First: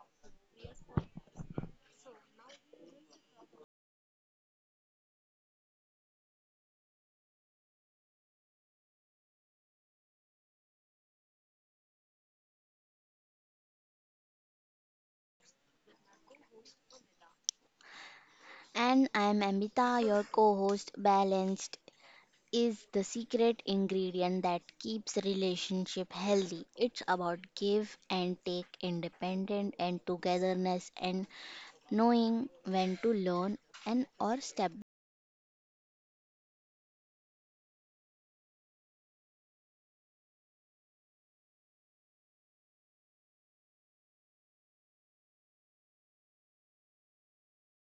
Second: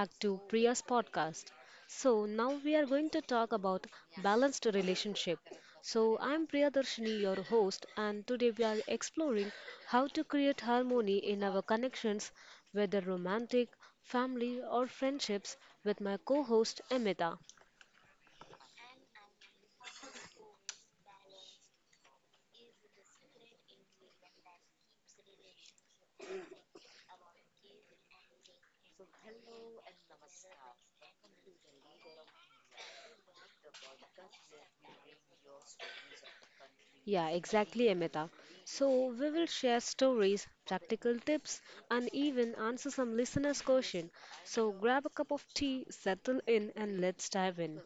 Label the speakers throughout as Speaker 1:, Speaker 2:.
Speaker 1: back to Priya's podcast. So now we are going to talk about balanced relationship. So I'm Priya Darshini, your host, and today we are exploring how to create harmony in our connections, whether romantic, family, or friendships, with my co-host Amita.
Speaker 2: And I'm Amita, your co host. Balanced is the secret ingredient that keeps relationship healthy. It's about give and take, independent and togetherness, and knowing when to learn and or step.
Speaker 1: Yeah, exactly, Amita. So we will share stories, practical tips, and even answer some listeners' question. So grab a cup of tea, settle in, and let's dive in.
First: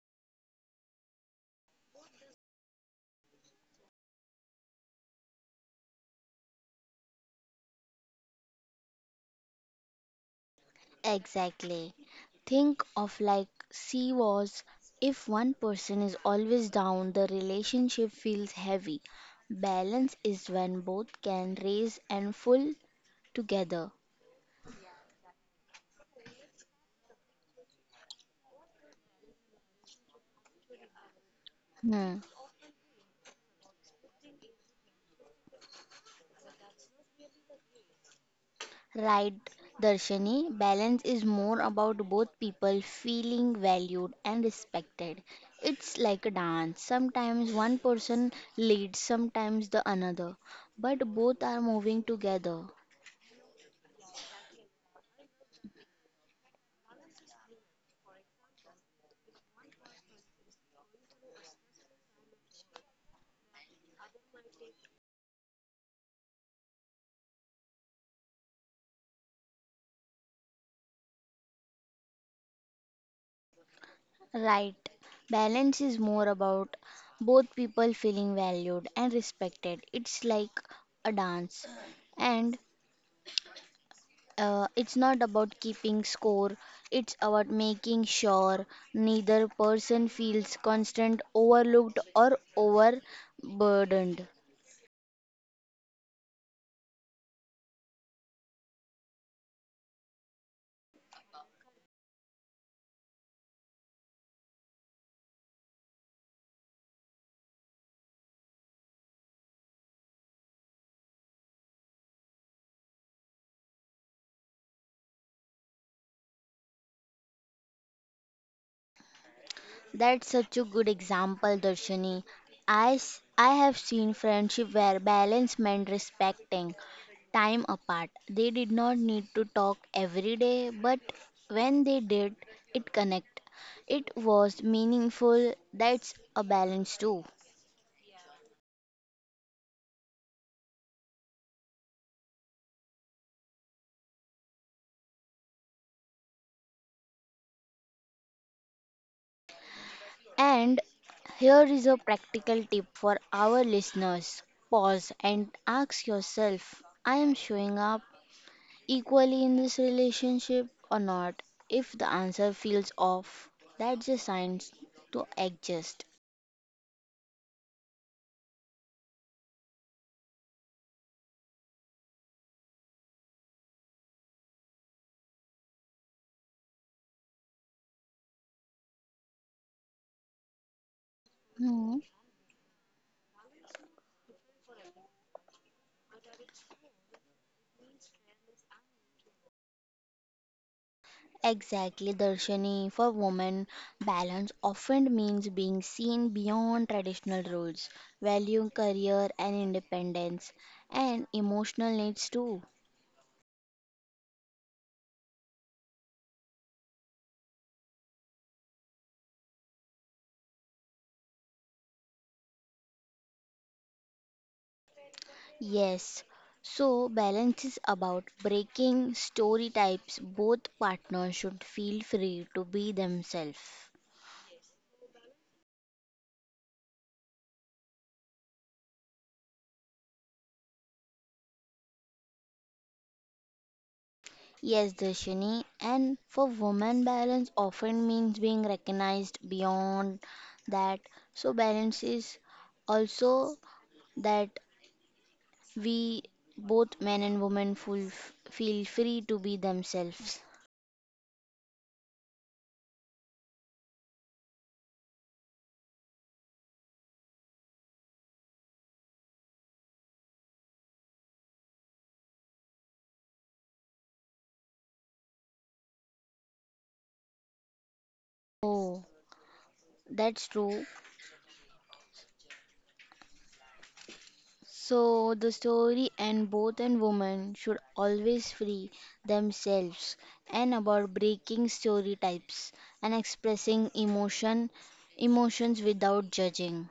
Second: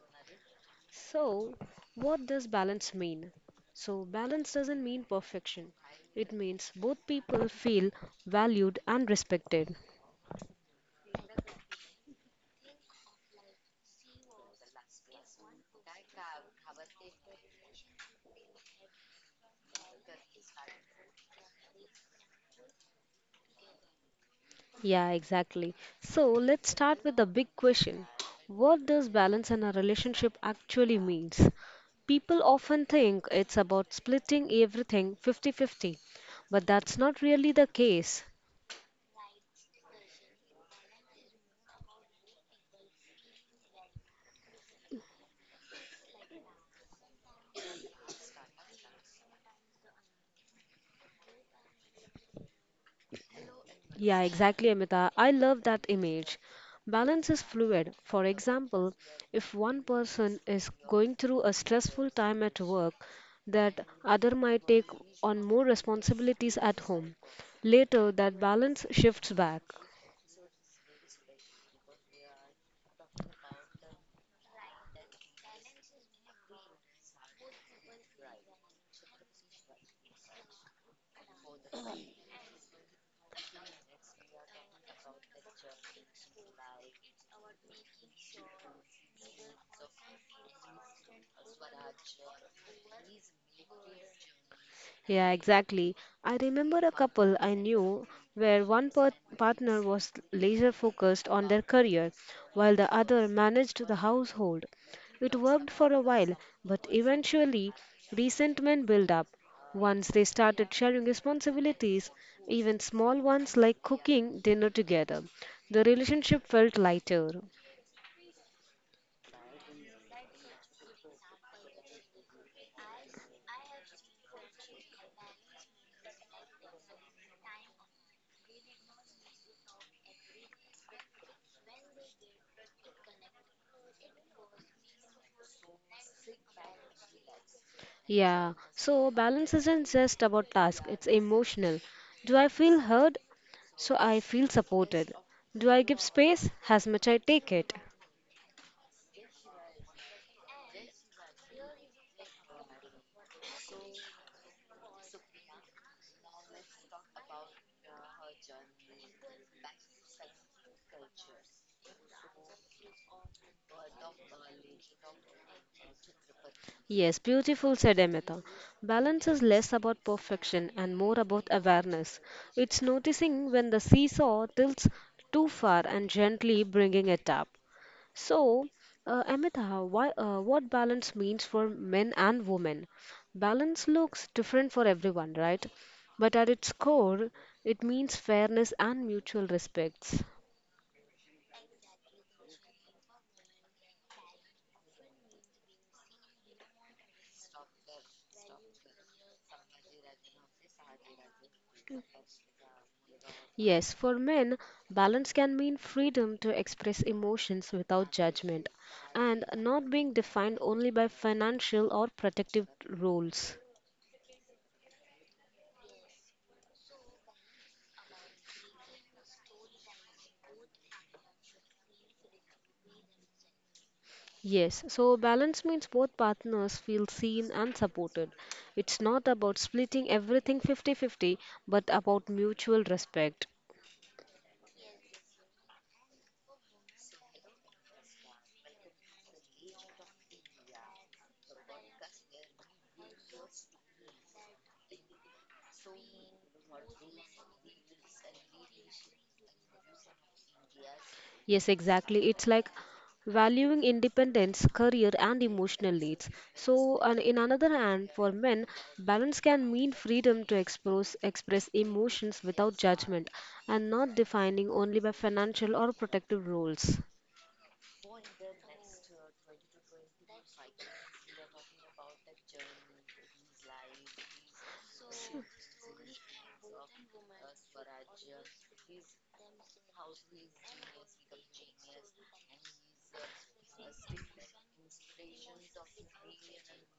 Speaker 1: So, what does balance mean? So, balance doesn't mean perfection. It means both people feel valued and respected.
Speaker 2: Exactly. Think of like sea was if one person is always down, the relationship feels heavy. Balance is when both can raise and full together.
Speaker 1: Yeah, exactly. So, let's start with the big question. What does balance in a relationship actually means?
Speaker 2: Hmm.
Speaker 1: People often think it's about splitting everything 50-50, but that's not really the case.
Speaker 2: Right, Darshani, balance is more about both people feeling valued and respected. It's like a dance. Sometimes one person leads, sometimes the another, but both are moving together.
Speaker 1: Yeah, exactly, Amita. I love that image. Balance is fluid. For example, if one person is going through a stressful time at work, that other might take on more responsibilities at home. Later, that balance shifts back.
Speaker 2: Right, balance is more about both people feeling valued and respected. It's like a dance. And It's not about keeping score, it's about making sure neither person feels constant overlooked or overburdened.
Speaker 1: Yeah, exactly. I remember a couple I knew where one partner was laser focused on their career while the other managed the household. It worked for a while, but eventually resentment built up. Once they started sharing responsibilities, even small ones like cooking dinner together, the relationship felt lighter.
Speaker 2: That's such a good example, Darshini. I have seen friendship where balance meant respecting time apart. They did not need to talk every day, but when they did, it connect. It was meaningful. That's a balance too.
Speaker 1: Yeah, so balance isn't just about task, it's emotional. Do I feel heard? So I feel supported. Do I give space? As much I take it.
Speaker 2: And here is a practical tip for our listeners, pause and ask yourself, I am showing up equally in this relationship or not? If the answer feels off, that's a sign to adjust.
Speaker 1: Yes, beautiful, said Emeta. Balance is less about perfection and more about awareness. It's noticing when the seesaw tilts too far and gently bringing it up. So, Amita, why, what balance means for
Speaker 2: Hmm.
Speaker 1: men and women? Balance looks different for everyone, right? But at its core, it means fairness and mutual respects.
Speaker 2: Exactly, Darshani. For women, balance often means being seen beyond traditional roles, valuing career and independence, and emotional needs too.
Speaker 1: Yes, for men, balance can mean freedom to express emotions without judgment and not being defined only by financial or protective roles.
Speaker 2: Yes, so balance is about breaking story types. Both partners should feel free to be themselves.
Speaker 1: Yes, so balance means both partners feel seen and supported. It's not about splitting everything 50/50, but about mutual respect.
Speaker 2: Yes, Darshini, and for women, balance often means being recognized beyond that. So, balance is also that we both men and women full, feel free to be themselves.
Speaker 1: Yes, exactly. It's like valuing independence, career, and emotional needs. So, on in another hand, for men, balance can mean freedom to express emotions without judgment and not defining only by financial or protective roles.
Speaker 2: Oh, that's true. So the story and both and women should always free themselves and about breaking stereotypes and expressing emotions without judging.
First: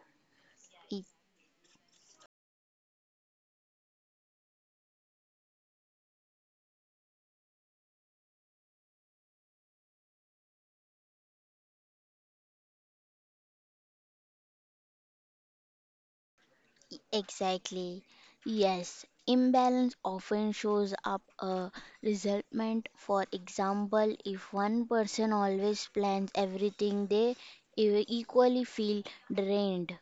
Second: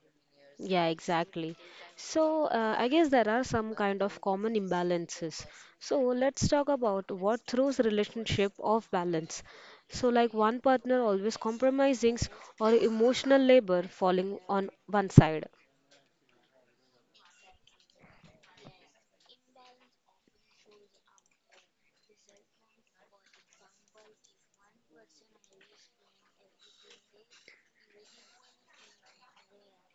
Speaker 1: Yeah,
Speaker 2: E-
Speaker 1: exactly. So, I guess there are some kind of common imbalances. So, let's talk about what throws relationship off balance. So, like one partner always compromising or emotional labor falling on one side.
Speaker 2: Exactly. Yes, imbalance often shows up a resentment. For example, if one person always plans everything, they equally feel drained.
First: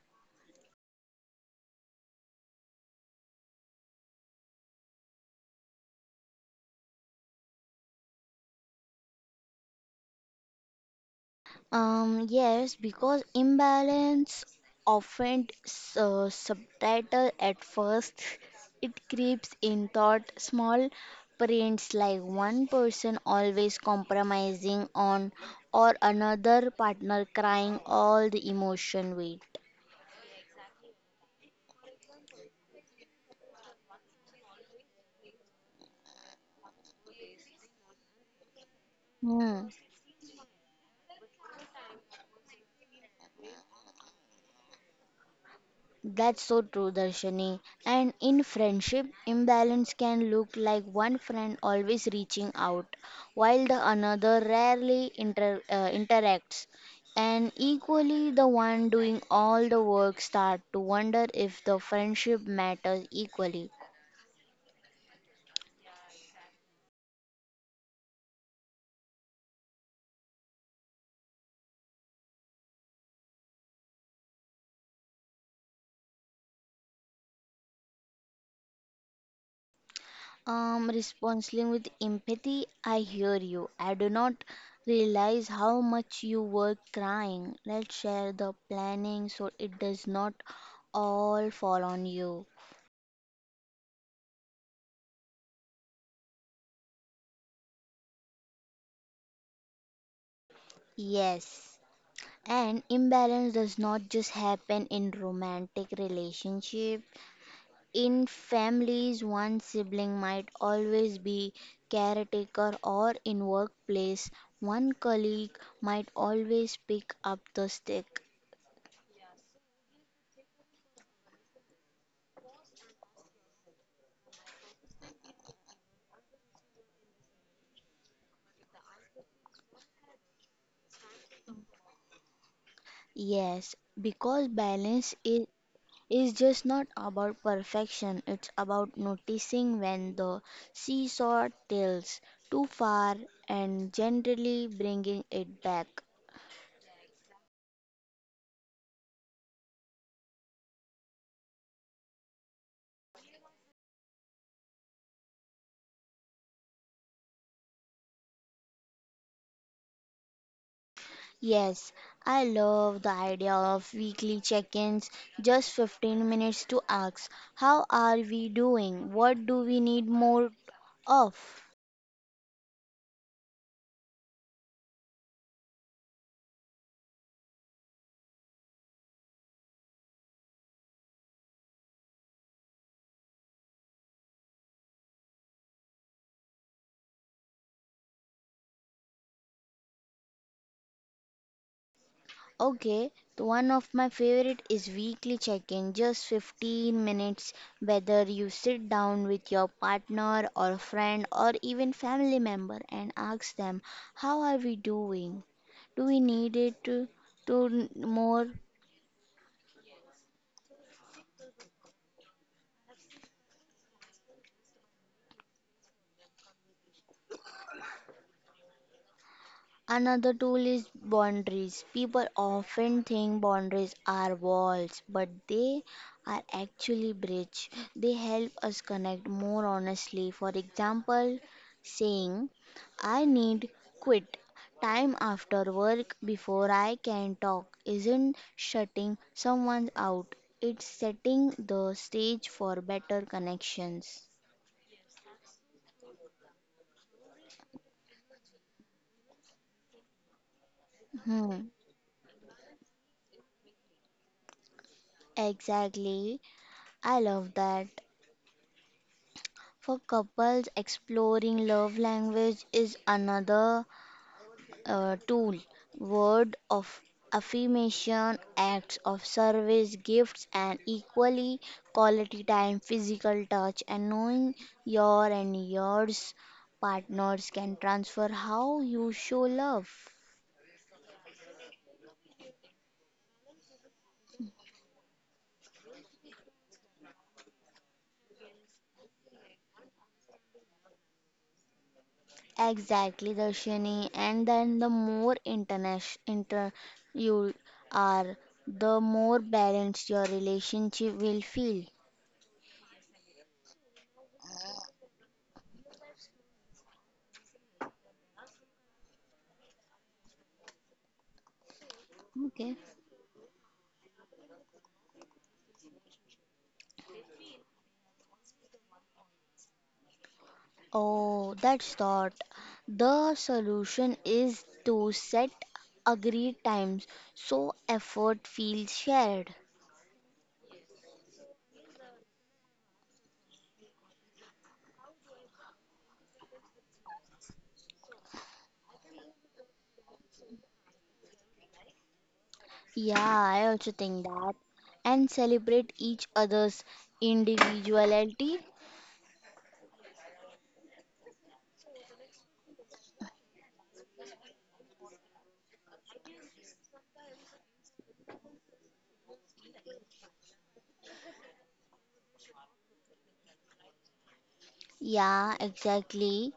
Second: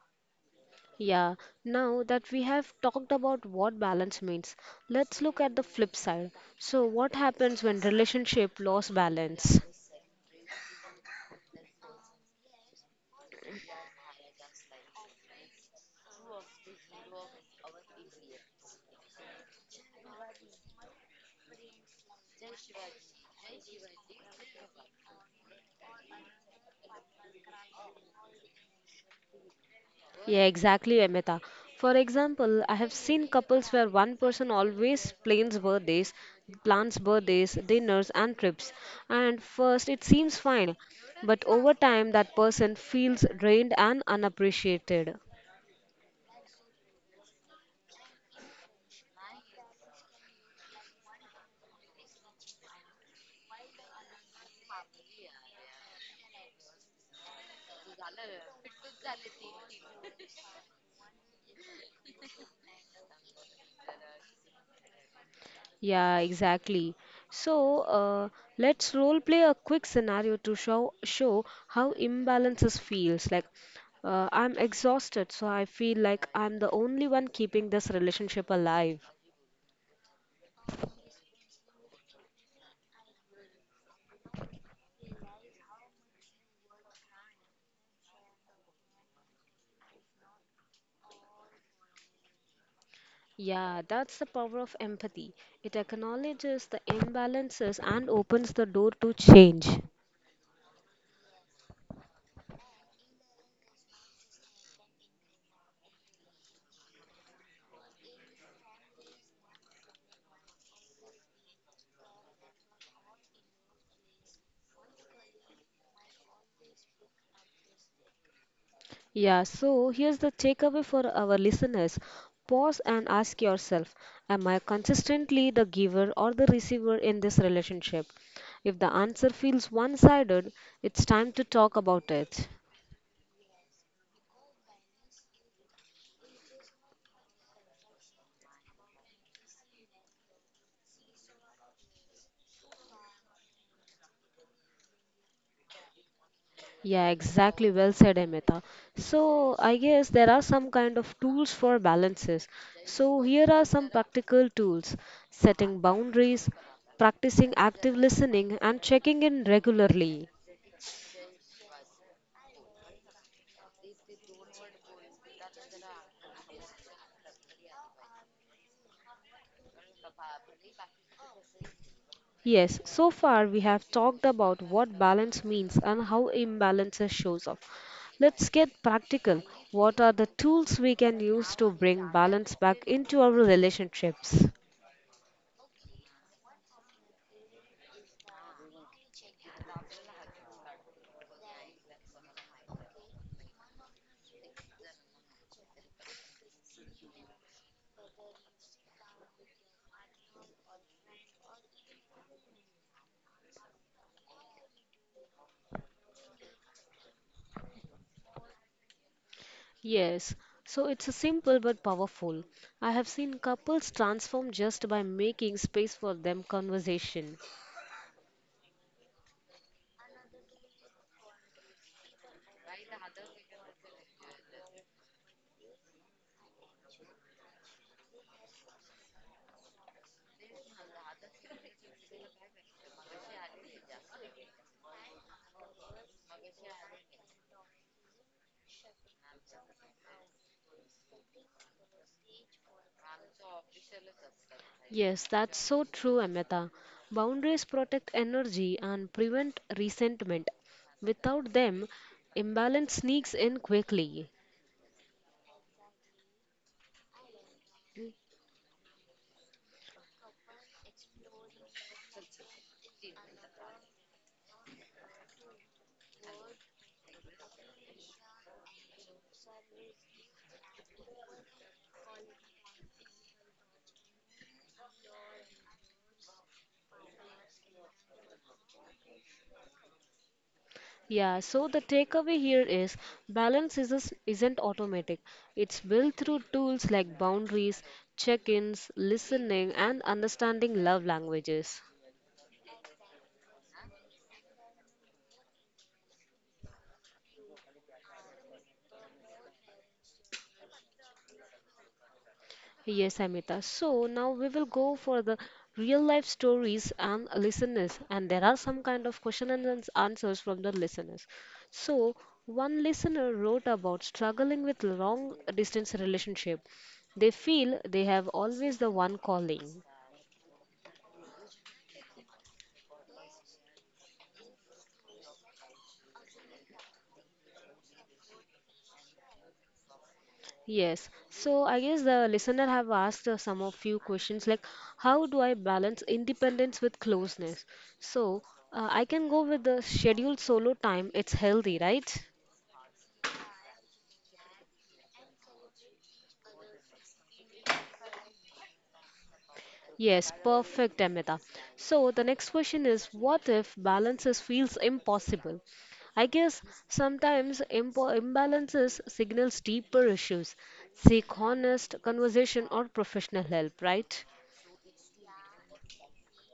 Speaker 1: Yeah, now that we have talked about what balance means, let's look at the flip side. So, what happens when relationship lost balance?
Speaker 2: Yes, because imbalance often subtitle at first, it creeps in thought small prints like one person always compromising on or another partner crying all the emotion weight.
Speaker 1: Yeah, exactly, Amita. For example, I have seen couples where one person always plans birthdays, dinners, and trips. And
Speaker 2: Hmm.
Speaker 1: first, it seems fine, but over time, that person feels drained and unappreciated.
Speaker 2: That's so true, Darshani. And in friendship, imbalance can look like one friend always reaching out, while the another rarely interacts. And equally, the one doing all the work start to wonder if the friendship matters equally.
Speaker 1: Yeah, exactly. So, let's role play a quick scenario to show how imbalances feels like. I'm exhausted, so I feel like I'm the only one keeping this relationship alive.
Speaker 2: Responsibly with empathy, I hear you. I do not realize how much you were crying. Let's share the planning so it does not all fall on you.
Speaker 1: Yeah, that's the power of empathy. It acknowledges the imbalances and opens the door to change.
Speaker 2: Yes. And imbalance does not just happen in romantic relationship. In families, one sibling might always be caretaker or in workplace, one colleague might always pick up the stick.
Speaker 1: Yeah, so here's the takeaway for our listeners. Pause and ask yourself: Am I consistently the giver or the receiver in this relationship? If the answer feels one sided, it's time to talk about it.
Speaker 2: Yes, because balance is just not about perfection, it's about noticing when the seesaw tilts too far and generally bringing it back.
Speaker 1: Yeah, exactly. Well said, Amita. So, I guess there are some kind of tools for balances. So, here are some practical tools: setting boundaries, practicing active listening, and checking in regularly.
Speaker 2: Yes, I love the idea of weekly check ins, just 15 minutes to ask, how are we doing? What do we need more of?
Speaker 1: Yes, so far we have talked about what balance means and how imbalances shows up. Let's get practical. What are the tools we can use to bring balance back into our relationships?
Speaker 2: Okay, the one of my favorite is weekly check-in, just 15 minutes, whether you sit down with your partner or friend or even family member and ask them, how are we doing? Do we need it to n- more?
Speaker 1: Yes, so it's a simple but powerful. I have seen couples transform just by making space for them conversation.
Speaker 2: Another tool is boundaries. People often think boundaries are walls, but they are actually bridge. They help us connect more honestly. For example, saying, I need quit time after work before I can talk isn't shutting someone out. It's setting the stage for better connections.
Speaker 1: Yes, that's so true, Amita. Boundaries protect energy and prevent resentment. Without
Speaker 2: Hmm,
Speaker 1: them, imbalance sneaks in quickly.
Speaker 2: exactly. I love that. For couples, exploring love language is another tool. Word of affirmation, acts of service, gifts, and equally quality time, physical touch, and knowing your and yours partners can transfer how you show love.
Speaker 1: Yeah, so the takeaway here is balance isn't automatic. It's built through tools like boundaries, check-ins, listening, and understanding love languages.
Speaker 2: Exactly, Darshini. And then the more inter you are, the more balanced your relationship will feel.
Speaker 1: Yes, Amita. So now we will go for the real life stories and listeners, and there are some kind of question and answers from the listeners. So one
Speaker 2: Okay.
Speaker 1: listener wrote about struggling with long distance relationship. They feel they have always the one calling.
Speaker 2: Oh, that's thought. The solution is to set agreed times so effort feels shared.
Speaker 1: Yes. So I guess the listener have asked some of few questions like how do I balance independence with closeness? So I can go with the scheduled solo time. It's healthy, right?
Speaker 2: Yeah, I also think that. And celebrate each other's individuality.
Speaker 1: Yes, perfect, Amita. So the next question is what if balances feels impossible? I guess sometimes imbalances signals deeper issues. Seek honest conversation or professional help, right?
Speaker 2: Yeah, exactly.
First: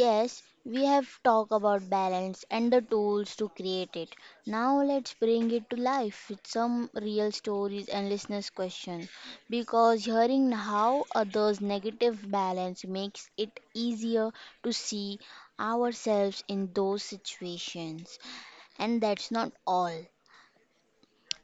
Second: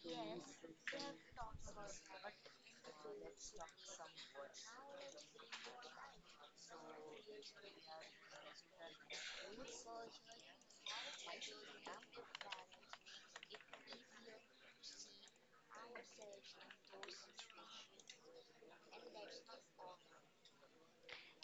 Speaker 2: Yes, we have talked about balance and the tools to create it. Now let's bring it to life with some real stories and listeners' questions. Because hearing how others' negative balance makes it easier to see ourselves in those situations. And that's not all.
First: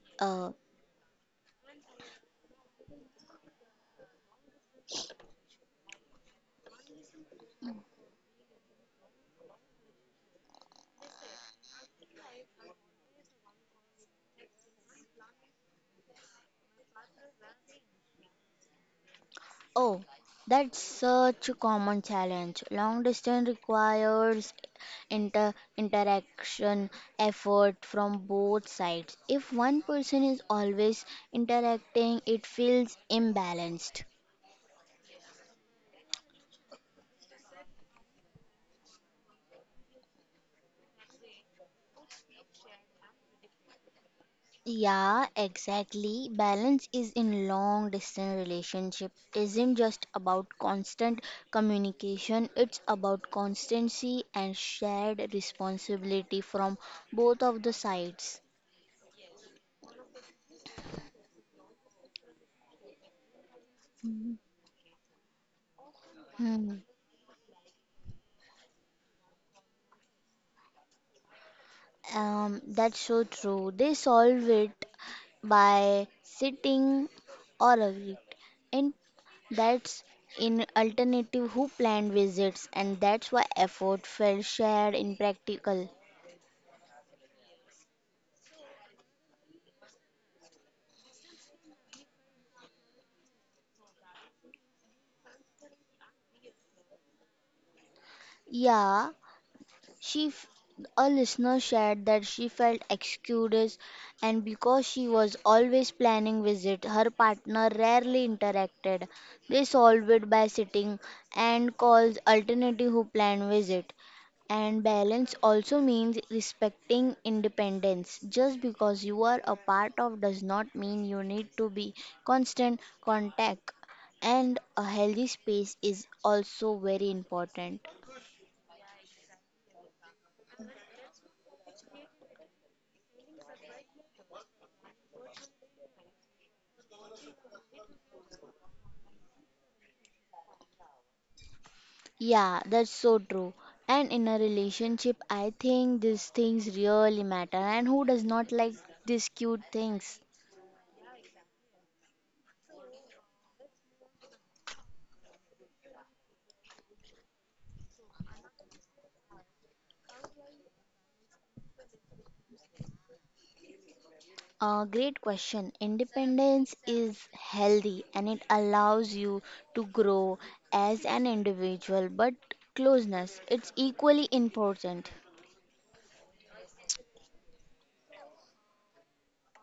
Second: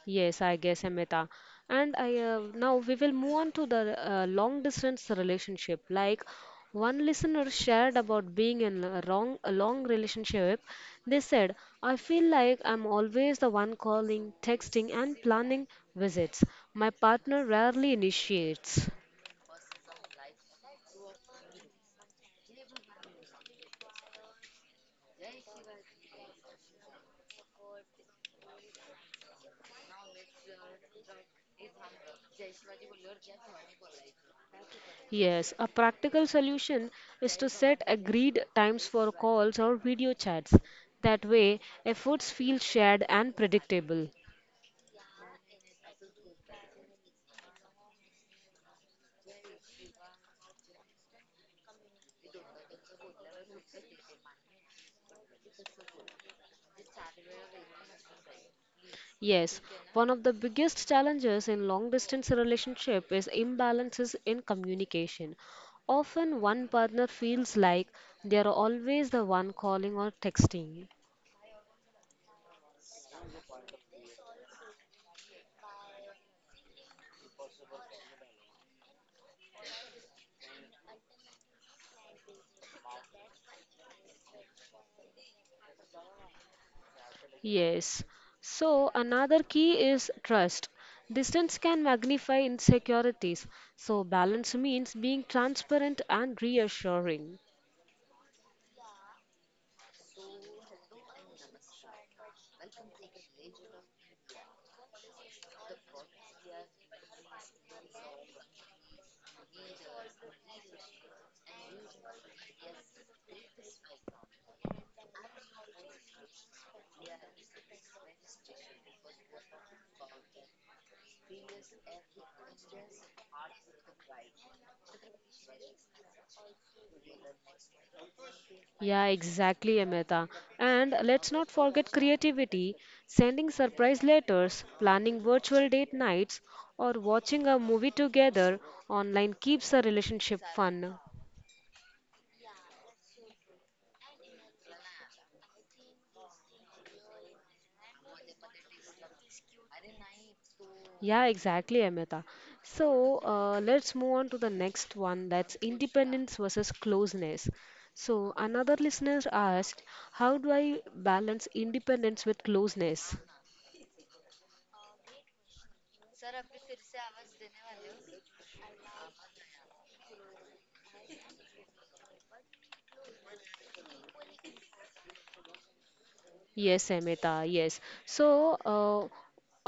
Speaker 1: Yes,
Speaker 2: Uh,
Speaker 1: I guess, Amita. And I now we will move on to the long distance relationship. Like one listener shared about being in a wrong a long relationship. They said, "I feel like I'm always the one calling, texting, and planning visits. My partner rarely initiates."
Speaker 2: Oh, that's such a common challenge. Long distance requires interaction effort from both sides. If one person is always interacting, it feels imbalanced.
Speaker 1: Yes, a practical solution is to set agreed times for calls or video chats. That way, efforts feel shared and predictable.
Speaker 2: Yeah, exactly. Balance is in long distance relationship isn't just about constant communication, it's about constancy and shared responsibility from both of the sides.
Speaker 1: Yes, one of the biggest challenges in long distance relationship is imbalances in communication. Often one
Speaker 2: Hmm.
Speaker 1: partner feels like they are always the one calling or texting.
Speaker 2: That's so true. They solve it by sitting or agreed. And that's in alternative who planned visits and that's why effort felt shared in practical.
Speaker 1: Yes. So another key is trust. Distance can magnify insecurities. So balance means being transparent and reassuring.
Speaker 2: Yeah, She, f- a listener shared that she felt excused, and because she was always planning visit, her partner rarely interacted. They solved it by sitting and calls alternative who plan visit. And balance also means respecting independence. Just because you are a part of does not mean you need to be constant contact. And a healthy space is also very important.
Speaker 1: Yeah, exactly, Amita. And let's not forget creativity, sending surprise letters, planning virtual date nights, or watching a movie together online keeps a relationship fun.
Speaker 2: Yeah, that's so true. And in a relationship, I think these things really matter. And who does not like these cute things?
Speaker 1: Yeah, exactly, Amita. So let's move on to the next one that's independence versus closeness. So another listener asked, how do I balance independence with closeness?
Speaker 2: A great question. Independence is healthy and it allows you to grow as an individual, but closeness it's equally important.
Speaker 1: Yes, Amita, yes. So, uh,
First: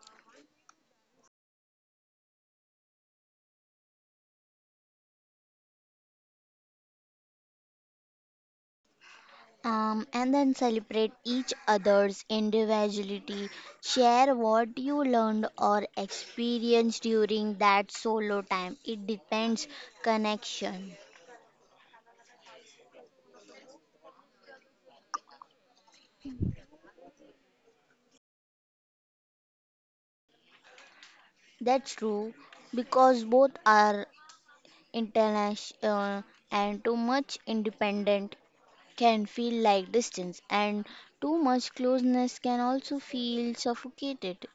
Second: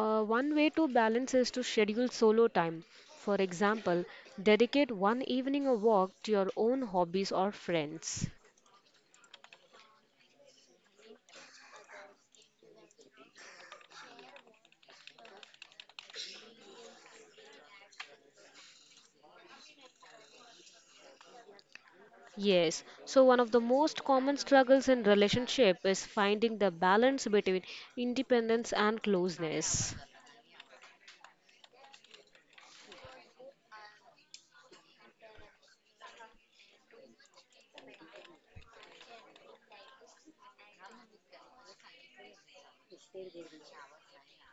Speaker 1: uh, one way to balance is to schedule solo time. For example, dedicate one evening a walk to your own hobbies or friends.
Speaker 2: And then celebrate each other's individuality. Share what you learned or experienced during that solo time. It depends connection.
Speaker 1: Yes, so one of the most common struggles in relationship is finding the balance between independence and closeness.
Speaker 2: That's true because both are international and too much independent can feel like distance and too much closeness can also feel suffocated.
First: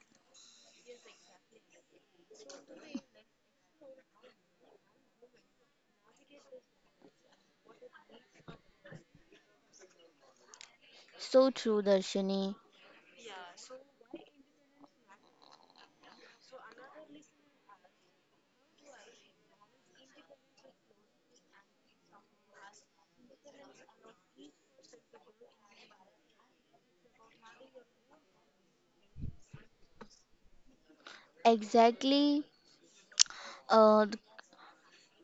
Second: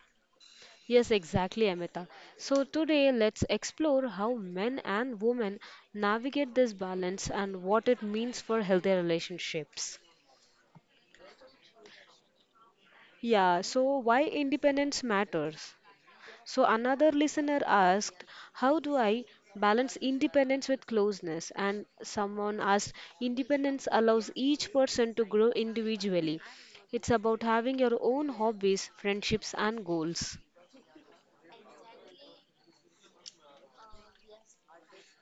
Speaker 1: Yes, exactly, Amita. So today let's explore how men and women navigate this balance and what it means for healthy relationships.
Speaker 2: So true, Darshini.
Speaker 1: Yeah, so why independence matters? So another listener asked, how do I balance independence with closeness? And someone asked, independence allows each person to grow individually. It's about having your own hobbies, friendships, and goals.
Speaker 2: Exactly. Uh,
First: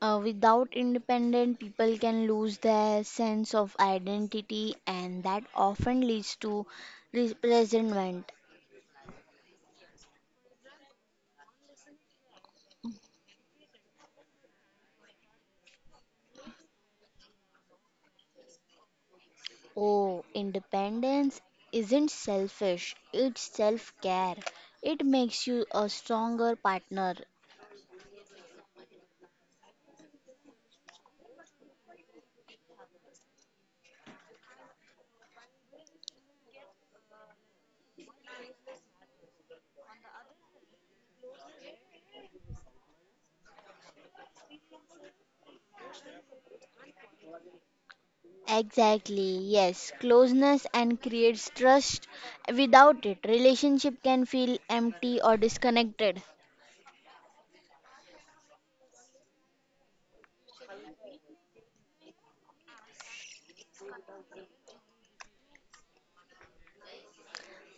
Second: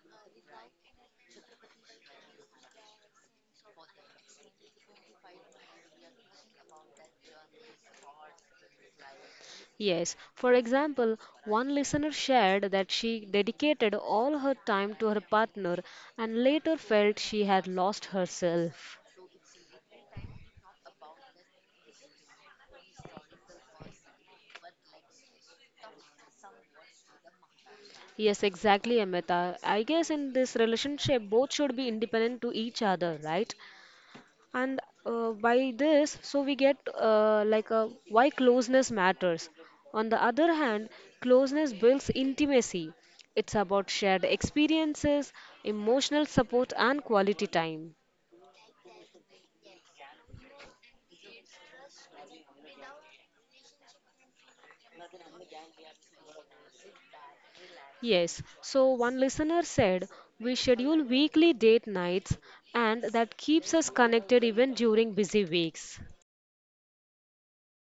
Speaker 2: Without independent people can lose their sense of identity and that often leads to resentment.
Speaker 1: Yes, for example, one listener shared that she dedicated all her time to her partner and later felt she had lost herself.
Speaker 2: Oh, independence isn't selfish, it's self-care. It makes you a stronger partner.
Speaker 1: Yes, exactly, Amrita. I guess in this relationship, both should be independent to each other, right? And by this, so we get like a why closeness matters. On the other hand, closeness builds intimacy. It's about shared experiences, emotional support, and quality time.
Speaker 2: Exactly, yes. Closeness and creates trust. Without it, relationship can feel empty or disconnected.
Speaker 1: Yes, so one listener said we schedule weekly date nights, and that keeps us connected even during busy weeks.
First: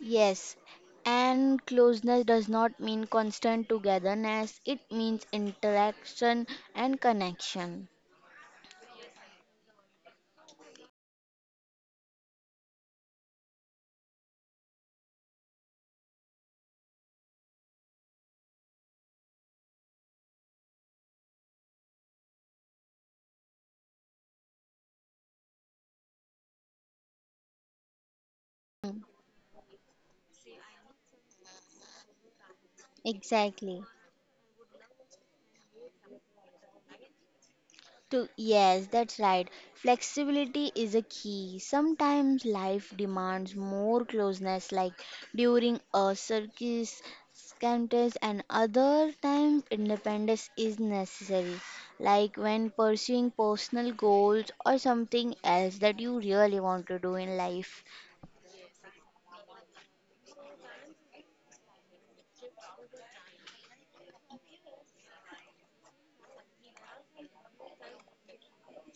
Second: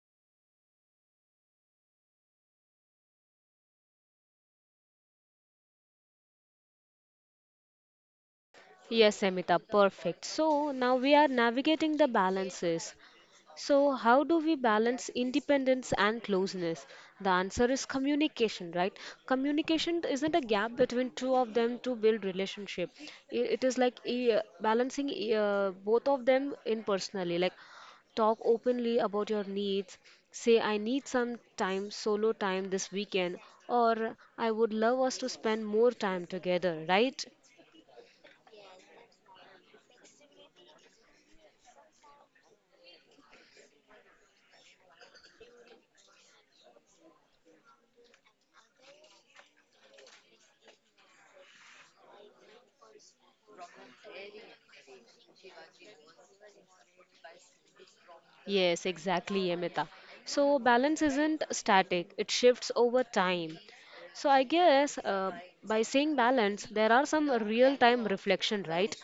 Speaker 2: Yes, and closeness does not mean constant togetherness, it means interaction and connection.
Speaker 1: Yes, Amita, perfect. So now we are navigating the balances. So, how do we balance independence and closeness? The answer is communication, right? Communication isn't a gap between two of them to build relationship. It is like balancing both of them in personally, like talk openly about your needs. Say, I need some time, solo time this weekend,
Speaker 2: Exactly.
Speaker 1: or I would love us to spend more time together, right?
Speaker 2: Yes, that's right. Flexibility is a key. Sometimes life demands more closeness, like during a circus contest, and other times independence is necessary, like when pursuing personal goals or something else that you really want to do in life.
Speaker 1: Yes, exactly, Amita. So balance isn't static, it shifts over time. So I guess by saying balance, there are some real-time reflection, right?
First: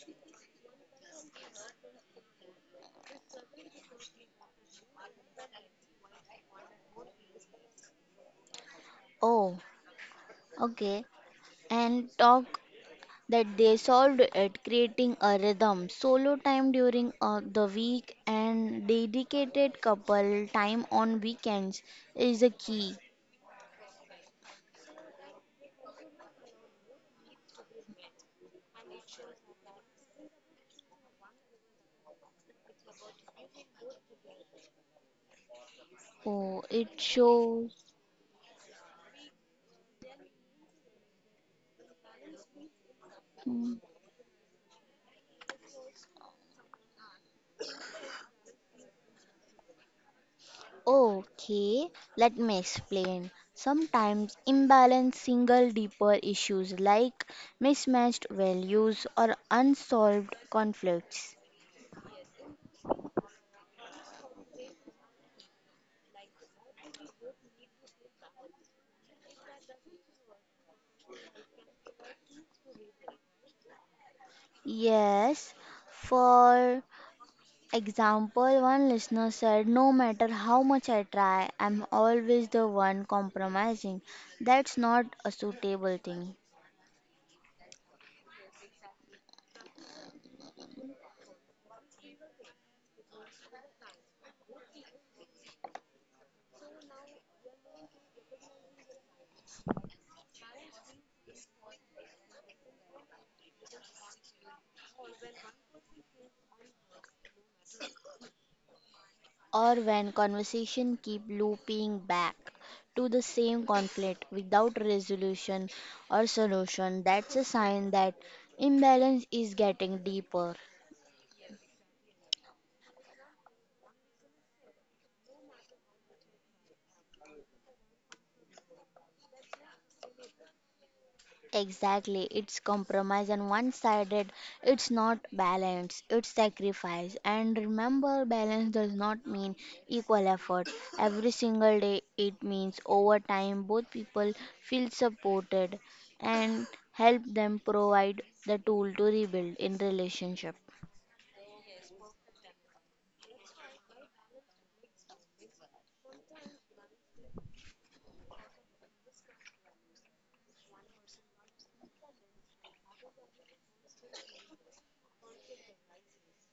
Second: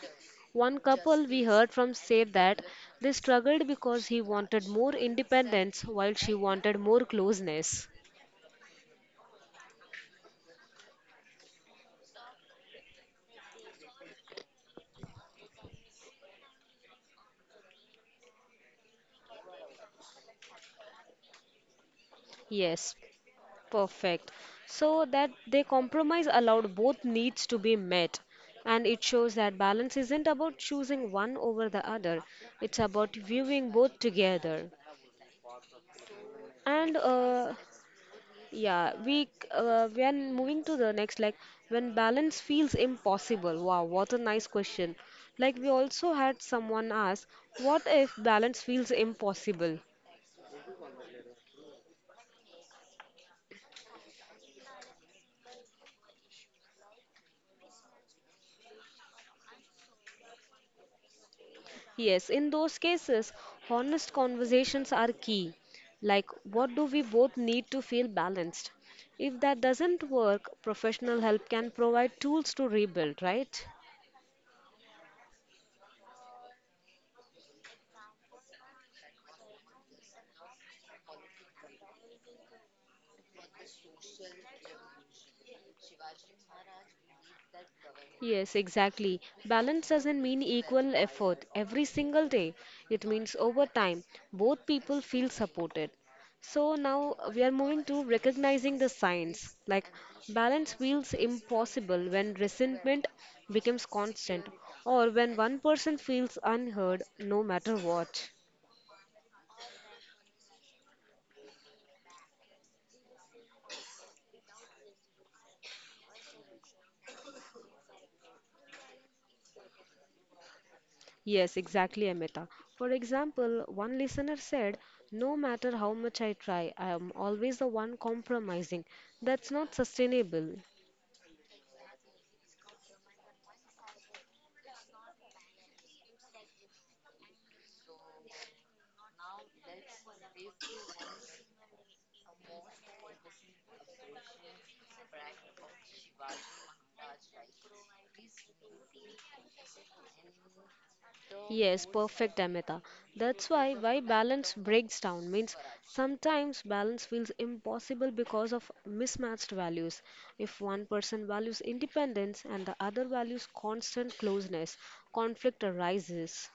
Speaker 1: One couple we heard from said that they struggled because he wanted more independence while she wanted more closeness.
Speaker 2: Oh, okay, and talk that they solved it, creating a rhythm, solo time during the week, and dedicated couple time on weekends is a
Speaker 1: Yes.
Speaker 2: key.
Speaker 1: Perfect. So that they compromise allowed both needs to be met. And it shows that balance isn't about choosing one over the other, it's about viewing both together.
Speaker 2: Oh,
Speaker 1: And
Speaker 2: it shows.
Speaker 1: yeah, we are moving to the next like when balance feels impossible.
Speaker 2: Hmm.
Speaker 1: Wow, what a nice question. Like we also had someone ask, what if balance feels impossible?
Speaker 2: Okay, let me explain. Sometimes imbalance single deeper issues like mismatched values or unsolved conflicts.
Speaker 1: Yes, in those cases, honest conversations are key. Like, what do we both need to feel balanced? If that doesn't work, professional help can provide tools to rebuild, right?
Speaker 2: Yes, for example, one listener said, no matter how much I try, I'm always the one compromising. That's not a suitable thing.
Speaker 1: Yes, exactly. Balance doesn't mean equal effort every single day. It means over time, both people feel supported. So now we are moving to recognizing the signs. Like balance feels impossible when resentment becomes constant or when one person feels unheard no matter what.
Speaker 2: Or when conversation keep looping back to the same conflict without resolution or solution, that's a sign that imbalance is getting deeper.
Speaker 1: Yes, exactly, Amita. For example, one listener said, no matter how much I try, I am always the one compromising. That's not sustainable.
Speaker 2: Exactly, it's compromise and one sided, it's not balance, it's sacrifice. And remember, balance does not mean equal effort. Every single day, it means over time, both people feel supported and help them provide the tool to rebuild in relationship.
Speaker 1: Yes, perfect, Amita. That's why balance breaks down means sometimes balance feels impossible because of mismatched values. If one person values independence and the other values constant closeness, conflict arises.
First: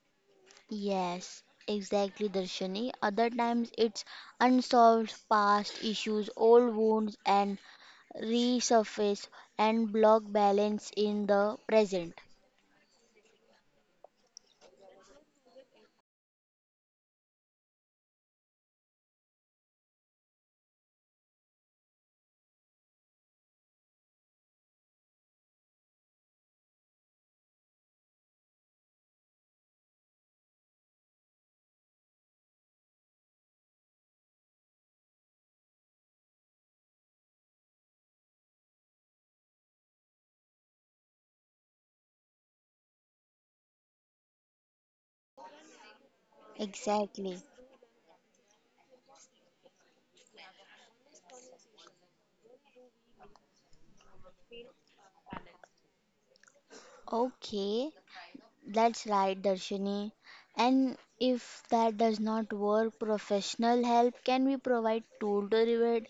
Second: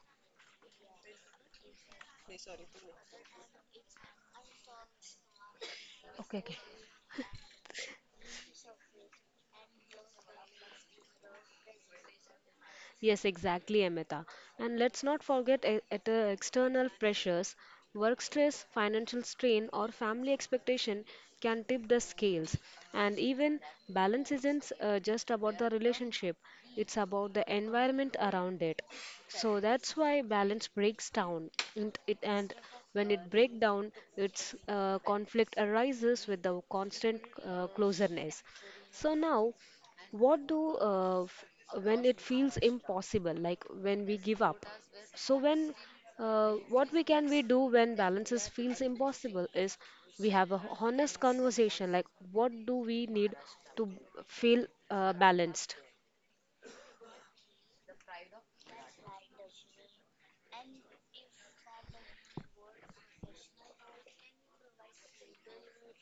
Speaker 2: Yes, exactly, Darshani. Other times it's unsolved past issues,
Speaker 1: Okay, okay.
Speaker 2: old wounds, and resurface and block balance in the present.
Speaker 1: Yes, exactly, Amita. And let's not forget external pressures. Work stress, financial strain, or family expectation can tip the scales. And even balance isn't just about the relationship, it's about the environment around it. So that's why balance breaks down. And, when it breaks down, its conflict arises with the constant closeness. So now what do uh, f- when it feels impossible, like when we give up? So when what we can
Speaker 2: Exactly.
Speaker 1: we do when balances feels impossible is we have a honest conversation like what do we need to b- feel balanced?
Speaker 2: Okay, that's right, Darshini. And if that does not work, professional help can be provide tool to revert.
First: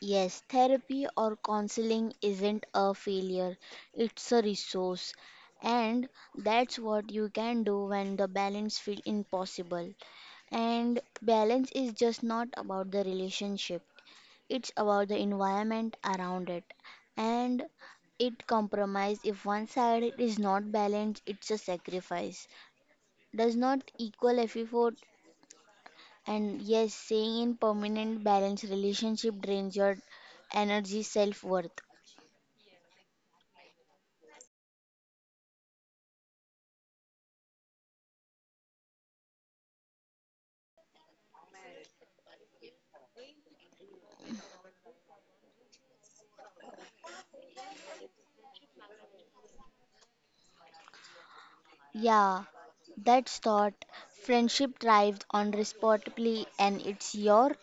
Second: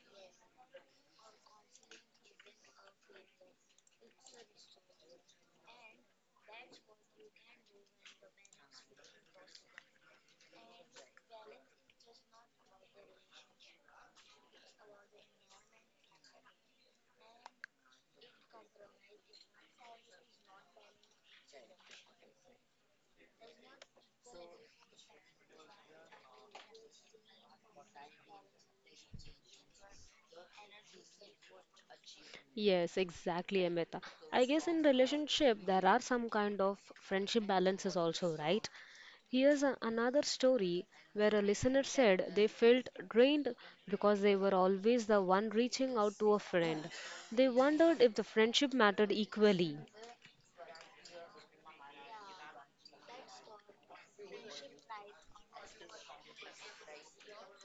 Speaker 2: Yes, therapy or counseling isn't a failure, it's a resource. And that's what you can do when the balance feels impossible. And balance is just not about the relationship, it's about the environment around it. And it compromise if one side is not balanced, it's a sacrifice. Does not equal effort and yes, staying in permanent balance relationship drains your energy self-worth.
Speaker 1: Yes, exactly, Amita. I guess in relationship there are some kind of friendship balances also, right? Here's another story where a listener said they felt drained because they were always the one reaching out to a friend. They wondered if the friendship mattered equally.
Speaker 2: Yeah, that's thought. Friendship thrived on responsibly and it's your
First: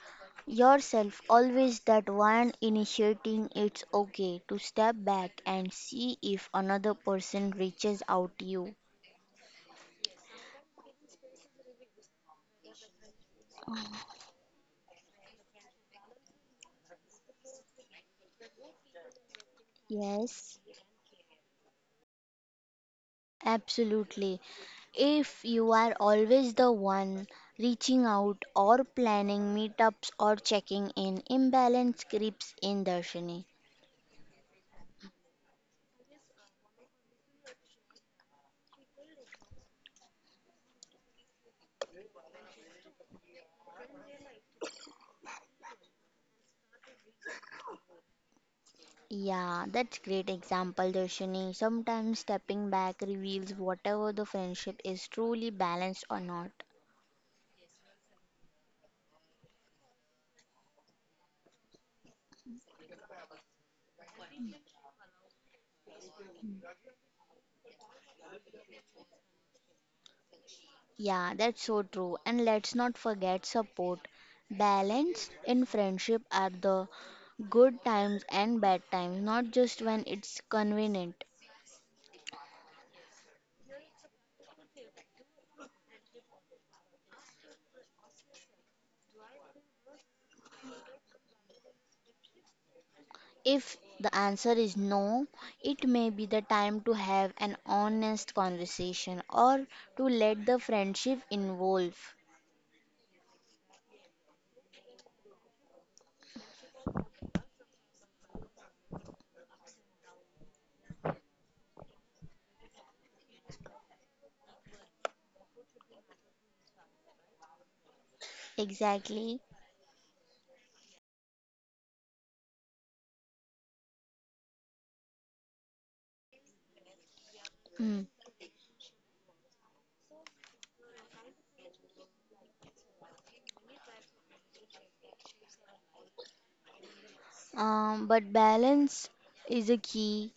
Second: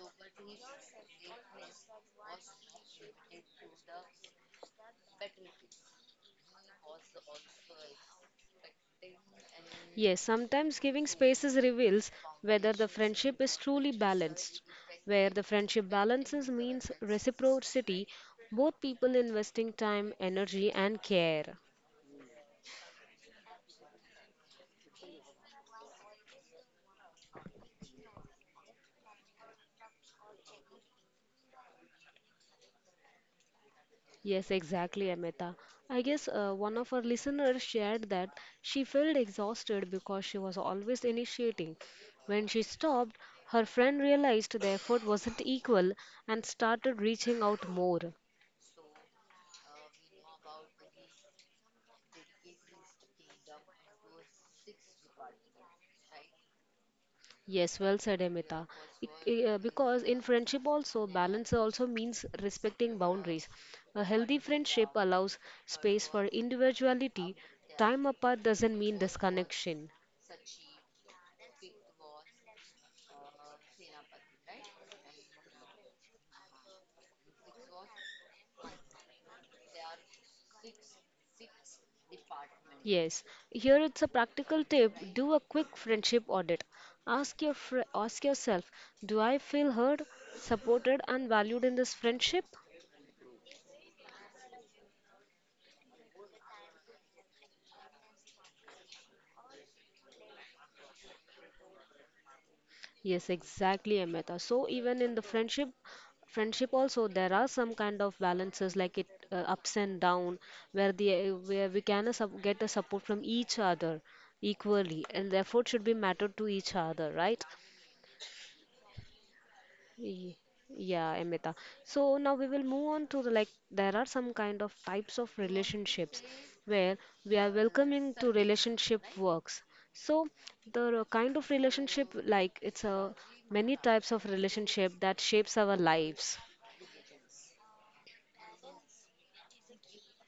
Speaker 2: yourself always that one initiating it's okay to step back and see if another person reaches out to you.
Speaker 1: Yes, sometimes giving spaces reveals whether the friendship is truly balanced. Where the friendship balances means reciprocity, both people investing time,
Speaker 2: Yes,
Speaker 1: energy, and care.
Speaker 2: absolutely. If you are always the one reaching out or planning meetups or checking in, imbalance creeps in, Darshini.
Speaker 1: Yes, exactly, Amita. I guess one of our listeners shared that she felt exhausted because she was always initiating. When she stopped, her friend realized the effort wasn't equal and started reaching out more.
Speaker 2: Yeah, that's great example, Darshini. Sometimes stepping back reveals whatever the friendship is truly balanced or not.
Speaker 1: Yes, well said, Amita. Because in friendship also, balance also means respecting boundaries. A healthy friendship allows space for individuality. Time apart doesn't mean disconnection.
Speaker 2: Yeah, that's so true. And let's not forget support. Balance in friendship are the good times and bad times, not just when it's convenient.
Speaker 1: Yes, here it's a practical tip. Do a quick friendship audit. Ask yourself, do I feel heard, supported and valued in this friendship?
Speaker 2: If the answer is no, it may be the time to have an honest conversation or to let the friendship evolve.
Speaker 1: Yes, exactly, Amita. So even in the friendship also there are some kind of balances like it ups and down where we can get a support from each other equally and the effort should be mattered to each other, right?
Speaker 2: Exactly.
Speaker 1: Y- Yeah, Amita. So now we will move on like there are some kind of types of relationships where we are
Speaker 2: Mm.
Speaker 1: welcoming to relationship works. So the kind of relationship like it's a many types of relationship that shapes our lives.
Speaker 2: But balance is a key,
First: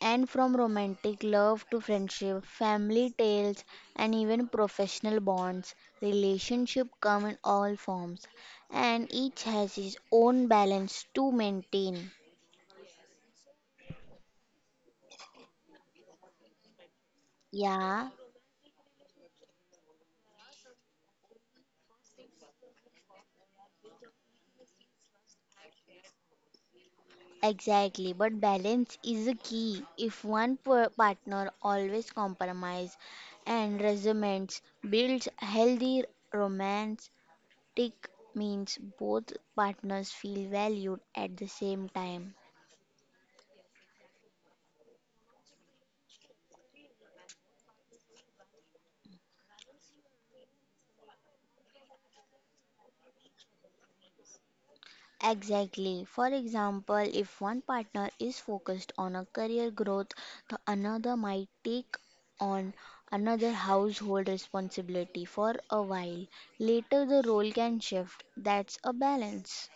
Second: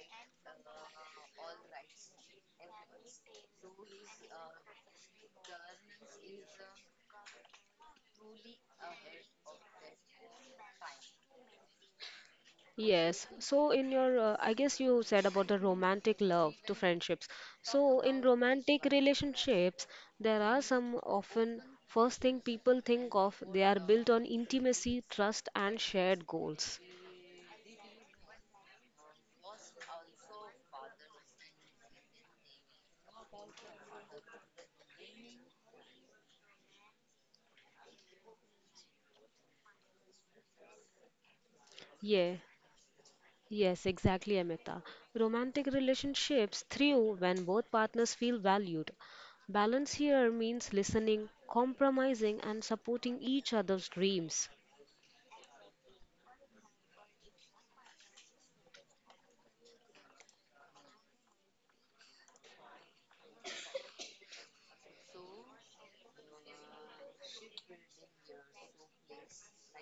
Speaker 2: and from romantic love to friendship, family tales, and even professional bonds, relationship come in all forms, and each has its own balance to maintain.
Speaker 1: Yes. So I guess you said about the romantic love to friendships. So
Speaker 2: Yeah.
Speaker 1: in romantic relationships, there are some often first thing people think of, they are built on intimacy, trust, and shared goals.
Speaker 2: Exactly, but balance is a key. If one per- partner always compromise and resentments builds healthy romance, tick means both partners feel valued at the same time.
Speaker 1: Yeah. Yes, exactly, Amita. Romantic relationships thrive when both partners feel valued. Balance here means listening, compromising, and supporting each other's dreams.
Speaker 2: Exactly. For example, if one partner is focused on a career growth, the another might take on another household responsibility for a while. Later, the role can shift. That's a balance.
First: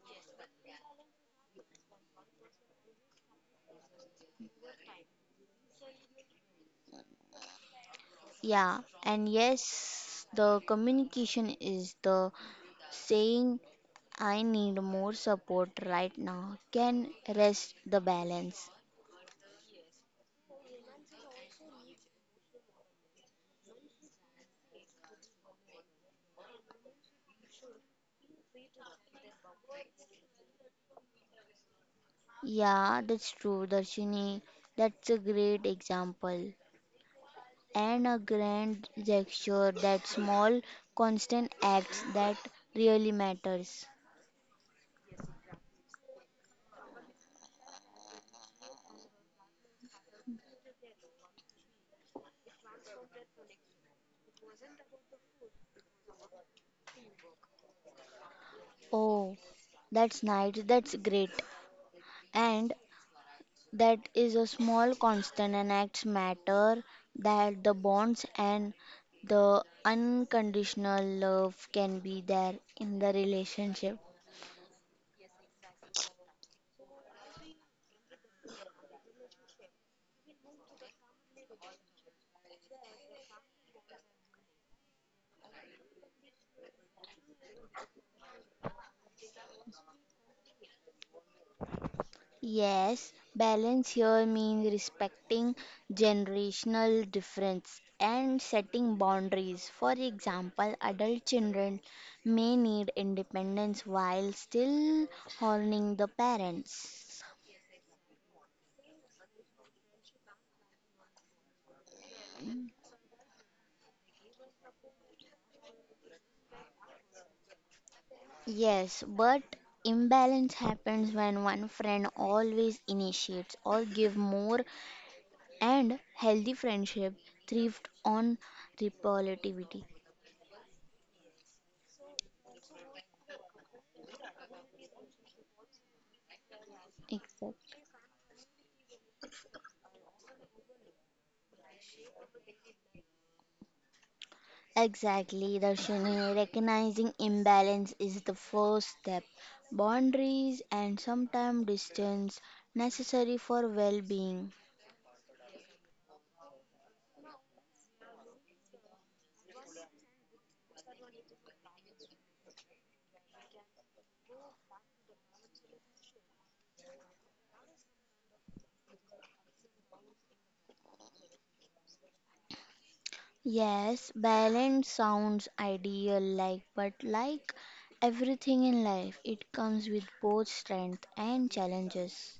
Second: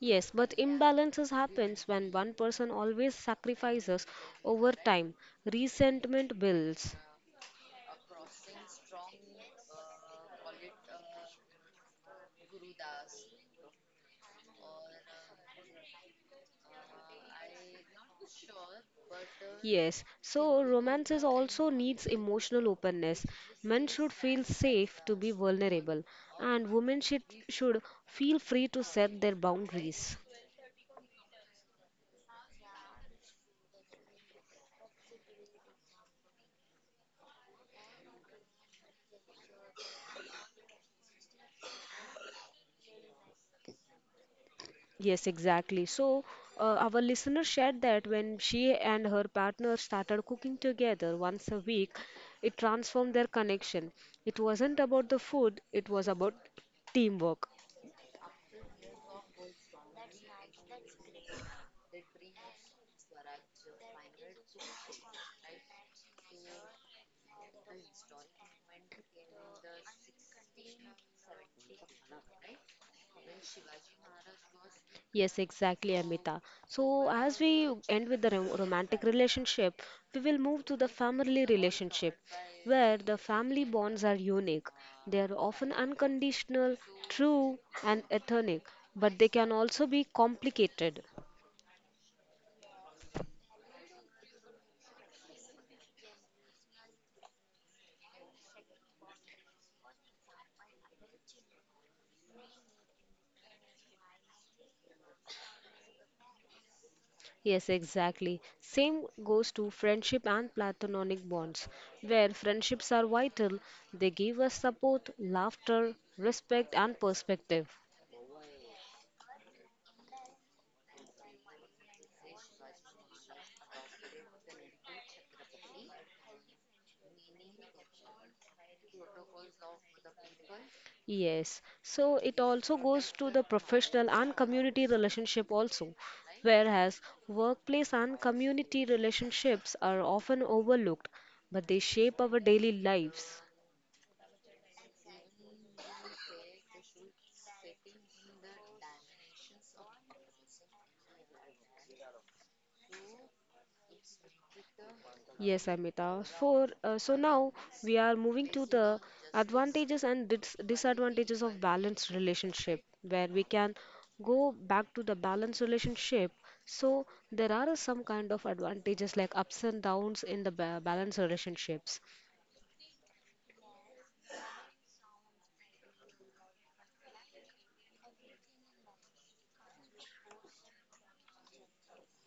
Speaker 1: Yes, but imbalances happens when one person always sacrifices over time. Resentment builds.
Speaker 2: Yeah, and yes, the communication is the saying, I need more support right now, can rest the balance.
Speaker 1: Yes, so romances also needs emotional openness. Men should feel safe to be vulnerable, and women should feel free to set their boundaries.
Speaker 2: Yeah, that's true, Darshini. That's a great example. And a grand gesture, that small, constant acts that really matters.
Speaker 1: Yes, exactly. So, our listener shared that when she and her partner started cooking together once a week, it transformed their connection. It wasn't about the food, it was about teamwork.
Speaker 2: Oh, that's nice, that's great. And that is a small constant and acts matter that the bonds and the unconditional love can be there in the relationship.
Speaker 1: Yes, exactly, Amita. So, as we end with the romantic relationship, we will move to the family relationship, where the family bonds are unique. They are often unconditional, true, and ethnic, but they can also be complicated.
Speaker 2: Yes, balance here means respecting generational difference and setting boundaries. For example, adult children may need independence while still honoring the parents.
Speaker 1: Yes, exactly. Same goes to friendship and platonic bonds, where friendships are vital. They give us support, laughter, respect, and perspective.
Speaker 2: Yes, but imbalance happens when one friend always initiates or give more and healthy friendship thrived on repolativity.
Speaker 1: Yes, so it also goes to the professional and community relationship also, whereas
Speaker 2: Exactly.
Speaker 1: workplace and community relationships are often overlooked, but they shape our daily lives.
Speaker 2: Exactly, Darshini. Recognizing imbalance is the first step. Boundaries and sometimes distance necessary for well-being.
Speaker 1: Yes, Amita. For So now we are moving to the advantages and disadvantages of balanced relationship, where we can go back to the balanced relationship. So there are some kind of advantages like ups and downs in the ba balanced relationships.
Speaker 2: Yes, balance sounds ideal like but like everything in life it comes with both strength and challenges.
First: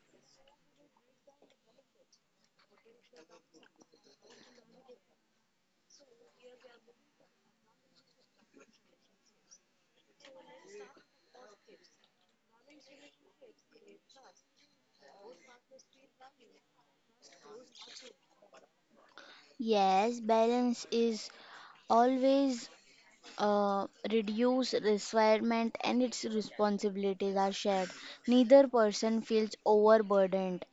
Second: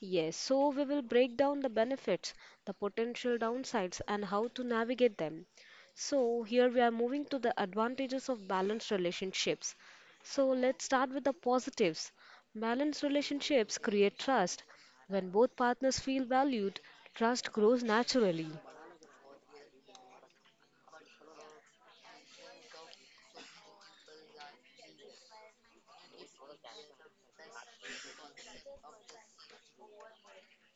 Speaker 1: Yes, so we will break down the benefits, the potential downsides, and how to navigate them. So, here we are moving to the advantages of balanced relationships. So, let's start with the positives. Balanced relationships create trust. When both partners feel valued, trust grows naturally.
Speaker 2: Yes, balance is always uh, reduce requirement and its responsibilities are shared. Neither person feels overburdened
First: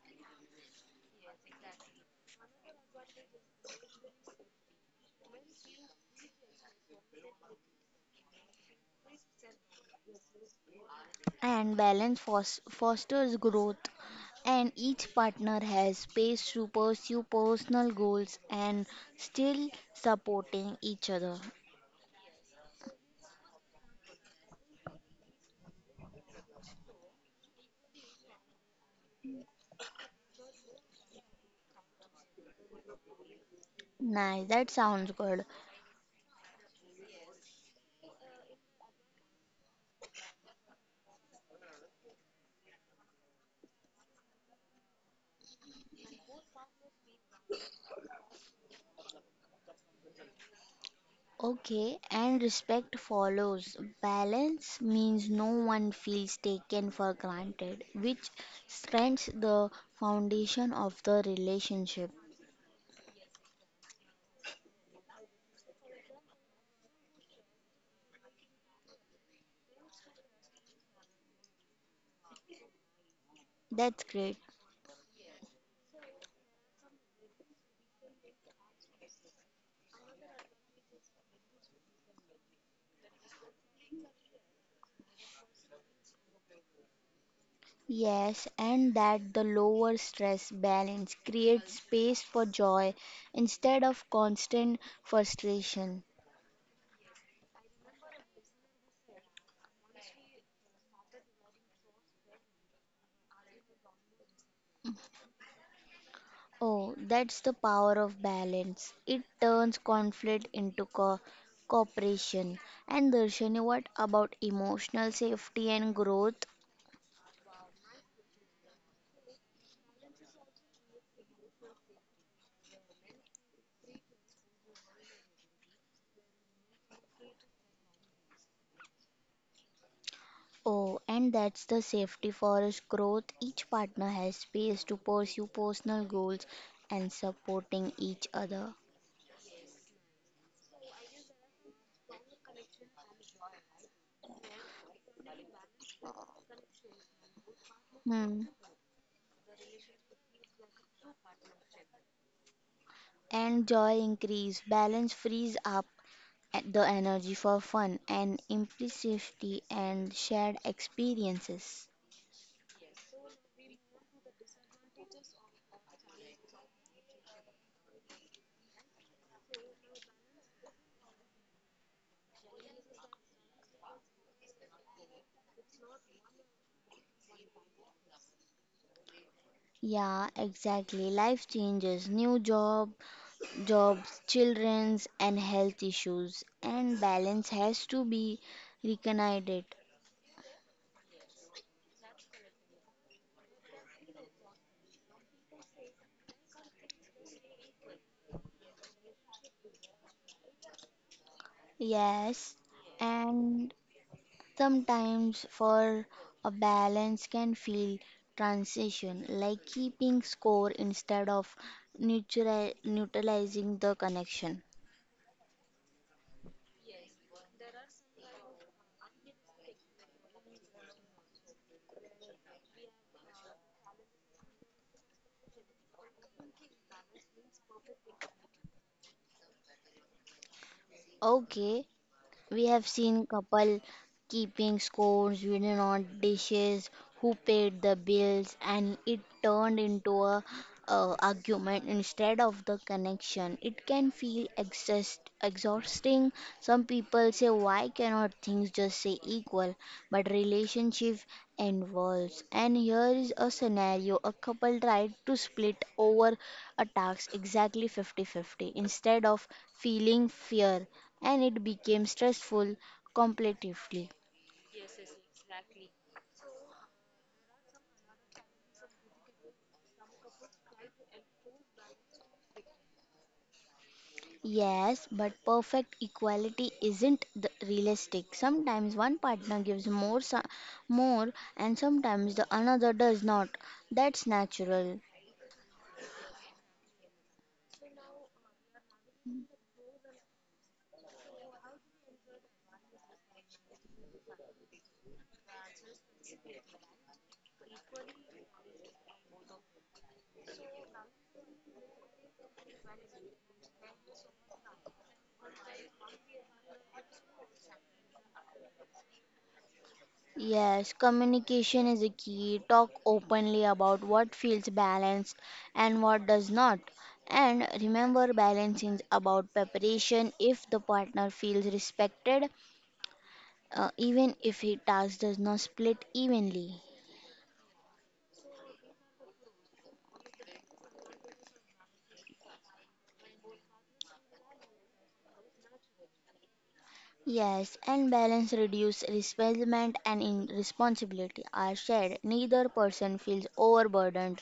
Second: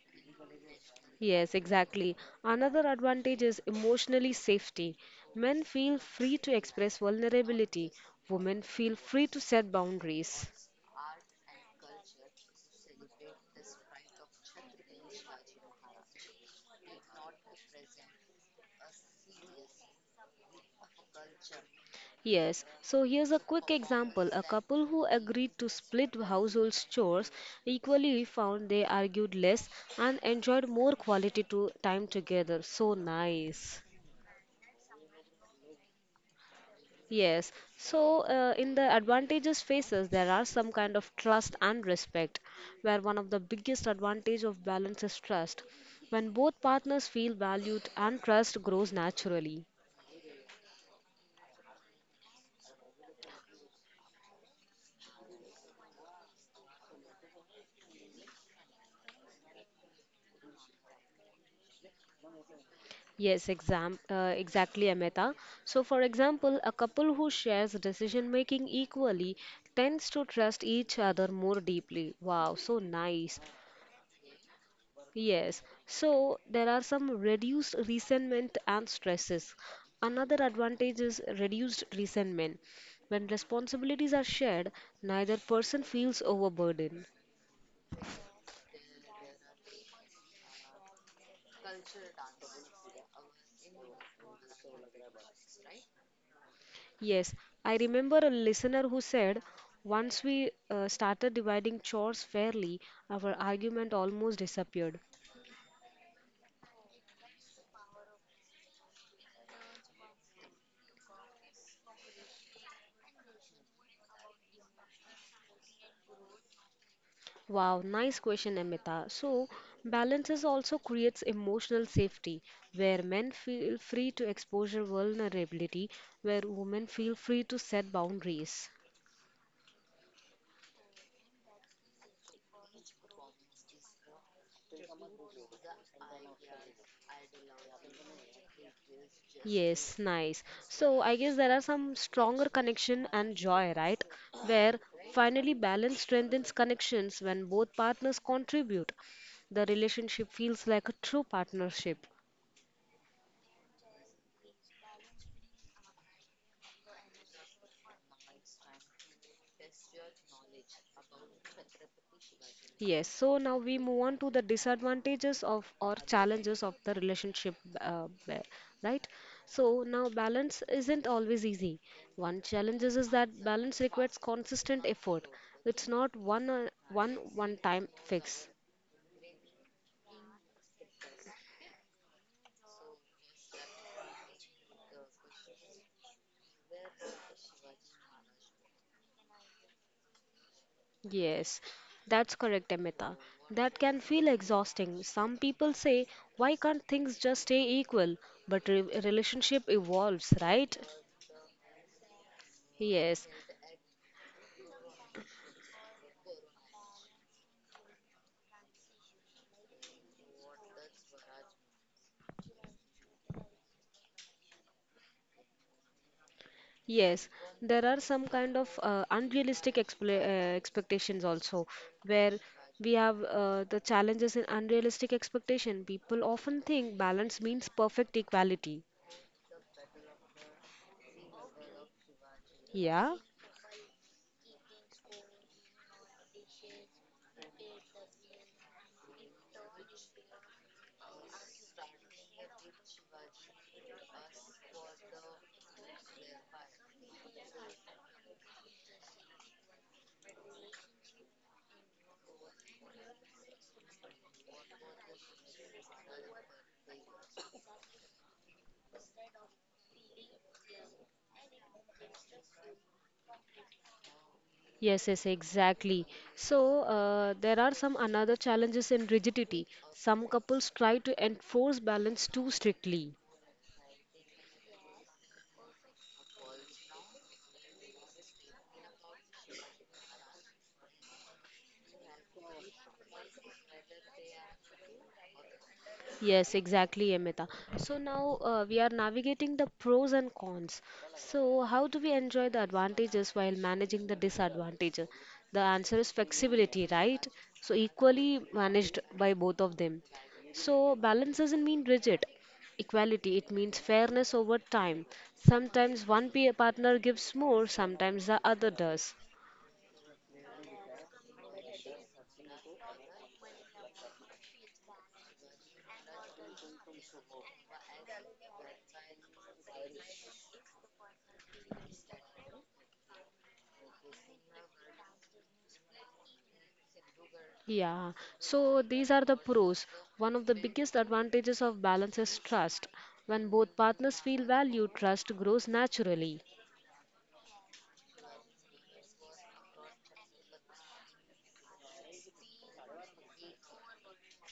Speaker 1: Yes, exactly. Another advantage is emotionally safety. Men feel free to express vulnerability, women feel free to set boundaries.
Speaker 2: and balance fosters growth and each partner has space to pursue personal goals and still supporting each other.
Speaker 1: Yes, so here's a quick example. A couple who agreed to split household chores equally found they argued less and enjoyed more quality to time together. So nice.
Speaker 2: Nice, that sounds good.
Speaker 1: Yes, so in the advantages phases, there are some kind of trust and respect, where one of the biggest advantage of balance is trust. When both partners feel valued and trust grows naturally.
Speaker 2: Okay, and respect follows. Balance means no one feels taken for granted, which strengthens the foundation of the relationship.
Speaker 1: Yes, exactly, Amita. So, for example, a couple who shares decision making equally tends to trust each other more deeply. Wow, so nice.
Speaker 2: That's great.
Speaker 1: Yes. So, there are some reduced resentment and stresses. Another advantage is reduced resentment. When responsibilities are shared, neither person feels overburdened.
Speaker 2: Yes, and that the lower stress balance creates space for joy instead of constant frustration.
Speaker 1: Yes, I remember a listener who said, once we started dividing chores fairly, our argument almost disappeared.
Speaker 2: Oh, that's the power of balance. It turns conflict into cooperation. And Darshani, what about emotional safety and growth?
Speaker 1: Wow, nice question, Amita. So, balances also creates emotional safety, where men feel free to expose their vulnerability, where women feel free to set boundaries.
Speaker 2: Oh, and that's the safety forest growth. Each partner has space to pursue personal goals and supporting each other.
Speaker 1: Yes, nice. So I guess there are some stronger connection and joy, right? Where finally balance strengthens connections when both partners
Speaker 2: Hmm.
Speaker 1: contribute. The relationship feels like a true partnership.
Speaker 2: And joy increase. Balance frees up at the energy for fun and implicity and shared experiences.
Speaker 1: Yes, so now we move on to the disadvantages of or challenges of the relationship, uh, ba- right? So now balance isn't always easy. One challenge is that balance requires consistent effort. It's not one time fix.
Speaker 2: Yeah, exactly. Life changes, new job, jobs, children's and health issues and balance has to be reunited.
Speaker 1: Yes, that's correct, Amita. That can feel exhausting. Some people say, why can't things just stay equal? But re relationship evolves, right?
Speaker 2: Yes.
Speaker 1: Yes,
Speaker 2: And sometimes for a balance can feel transition, like keeping score instead of neutralizing the connection.
Speaker 1: yes. There are some kind of unrealistic expla expectations also, where we have the challenges in unrealistic expectation. People often think balance means perfect equality.
Speaker 2: Okay, we have
Speaker 1: Yeah.
Speaker 2: seen couple keeping scores, we do not dishes, who paid the bills, and it turned into a argument instead of the connection. It can feel exhausting. Some people say, "Why cannot things just say equal?" But relationship involves. And here is a scenario, a couple tried to split over a task exactly 50-50 instead of feeling fear, and it became stressful competitively.
Speaker 1: Yes, yes, exactly. So there are some another challenges in rigidity. Some couples try to enforce balance too strictly.
Speaker 2: Yes, but perfect equality isn't the realistic. Sometimes one partner gives more, more, and sometimes the another does not. That's natural.
Speaker 1: Yes, exactly, Amita. So now we are navigating the pros and cons. So, how do we enjoy the advantages while managing the disadvantages? The answer is flexibility, right? So, equally managed by both of them. So, balance doesn't mean rigid equality, it means fairness over time. Sometimes one peer partner gives more, sometimes the other does.
Speaker 2: Yes, communication is a key. Talk openly about what feels balanced and what does not. And remember, balance is about preparation. If the partner feels respected, even if his task does not split evenly.
Speaker 1: Yeah, so these are the pros. One of the biggest advantages of balance is trust. When both partners feel valued, trust grows naturally.
Speaker 2: Yes, and balance reduce resentment and in responsibility are shared. Neither person feels overburdened,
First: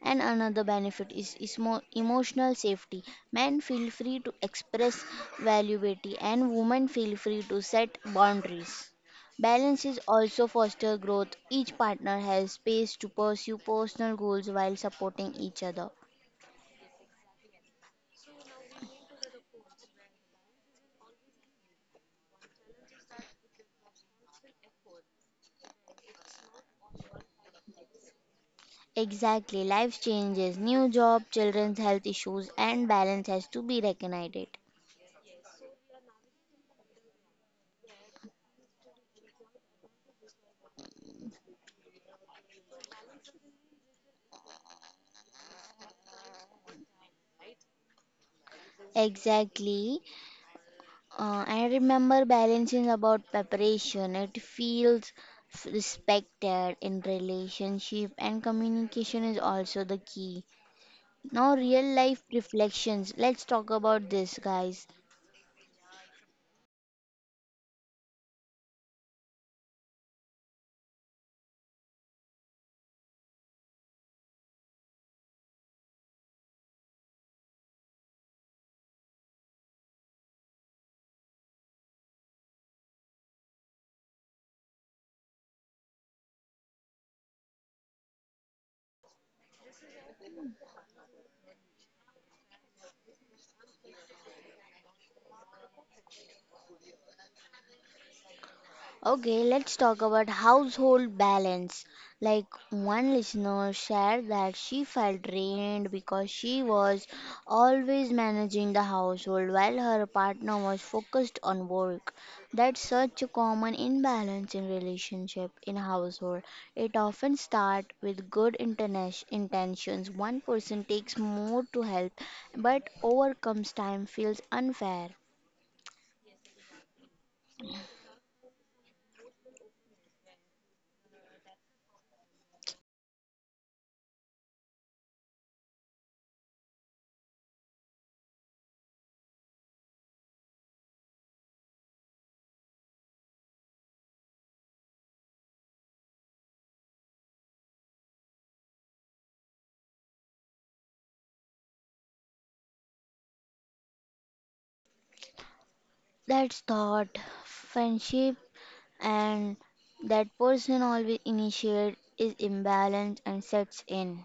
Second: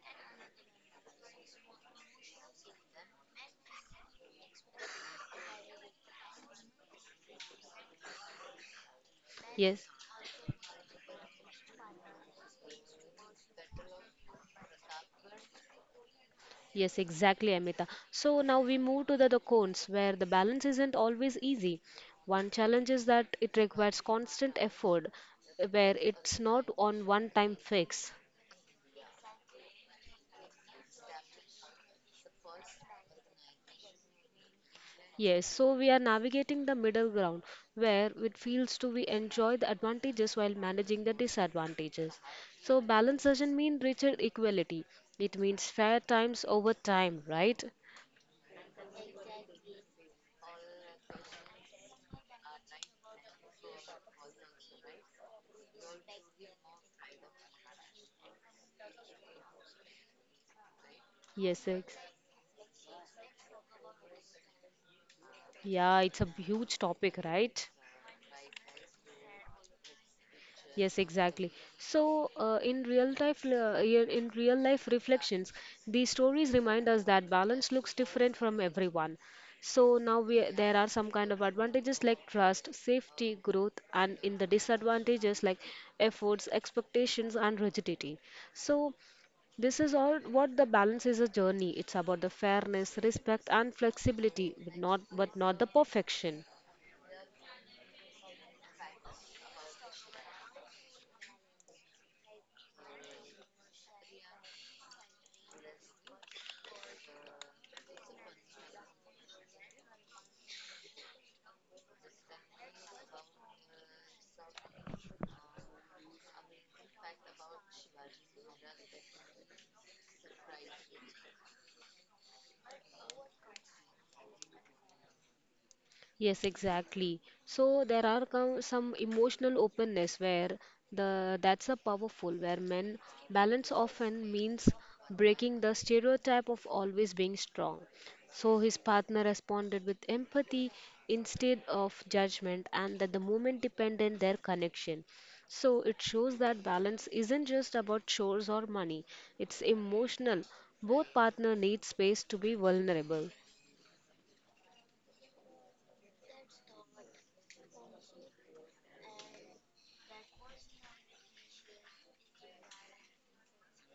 Speaker 2: and another benefit is emotional safety. Men feel free to express valuability, and women feel free to set boundaries. Balance
Speaker 1: Yes,
Speaker 2: is also foster growth. Each partner has space to pursue personal goals while supporting each other.
Speaker 1: yes, exactly, Amita. So now we move to the cons, where the balance isn't always easy. One challenge is that it requires constant effort, where it's not on one time fix.
Speaker 2: Exactly, life changes, new job, children's health issues, and balance has to be recognized.
Speaker 1: Yes, so we are navigating the middle ground where it feels to we enjoy the advantages while managing the disadvantages. So balance doesn't mean richer equality. It means fair times over time, right?
Speaker 2: Exactly. I remember balancing about preparation. It feels respected in relationship and communication is also the key. Now
Speaker 1: Yes,
Speaker 2: real life reflections. Let's talk about this guys.
Speaker 1: yeah, it's a huge topic, right? Yes, exactly. So, in real life reflections, these stories remind us that balance looks different from everyone. So now we there are some kind of advantages like trust, safety, growth, and in the disadvantages like efforts, expectations, and rigidity. So this is all what the balance is a journey. It's about the fairness, respect, and flexibility, but not the perfection.
Speaker 2: Okay, let's talk about household balance. Like one listener shared that she felt drained because she was always managing the household while her partner was focused on work. That's such a common imbalance in relationship in household. It often starts with good intentions. One person takes more to help, but overcomes time feels unfair.
Speaker 1: Yes, exactly. So there are some emotional openness where the that's a powerful where men balance often means breaking the stereotype of always being strong. So his partner responded with empathy instead of judgment and that the moment dependent their connection. So it shows that balance isn't just about chores or money. It's emotional. Both partner need space to be vulnerable.
Speaker 2: That's thought. Friendship and that person always initiate is imbalance and sets in.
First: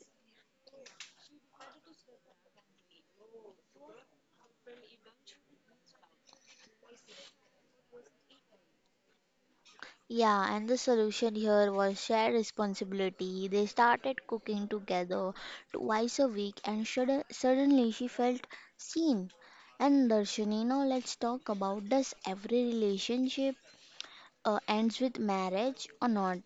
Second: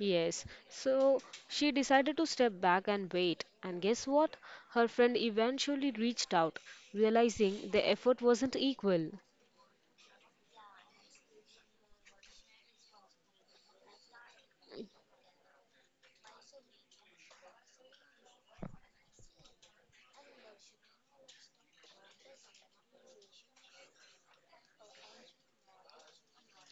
Speaker 1: Yes, so she decided to step back and wait. And guess what? Her friend eventually reached out, realizing the effort wasn't equal.
Speaker 2: Yeah, and the solution here was shared responsibility. They started cooking together twice a week, and suddenly she felt seen. And Darshini, now let's talk about, does every relationship ends with marriage or not?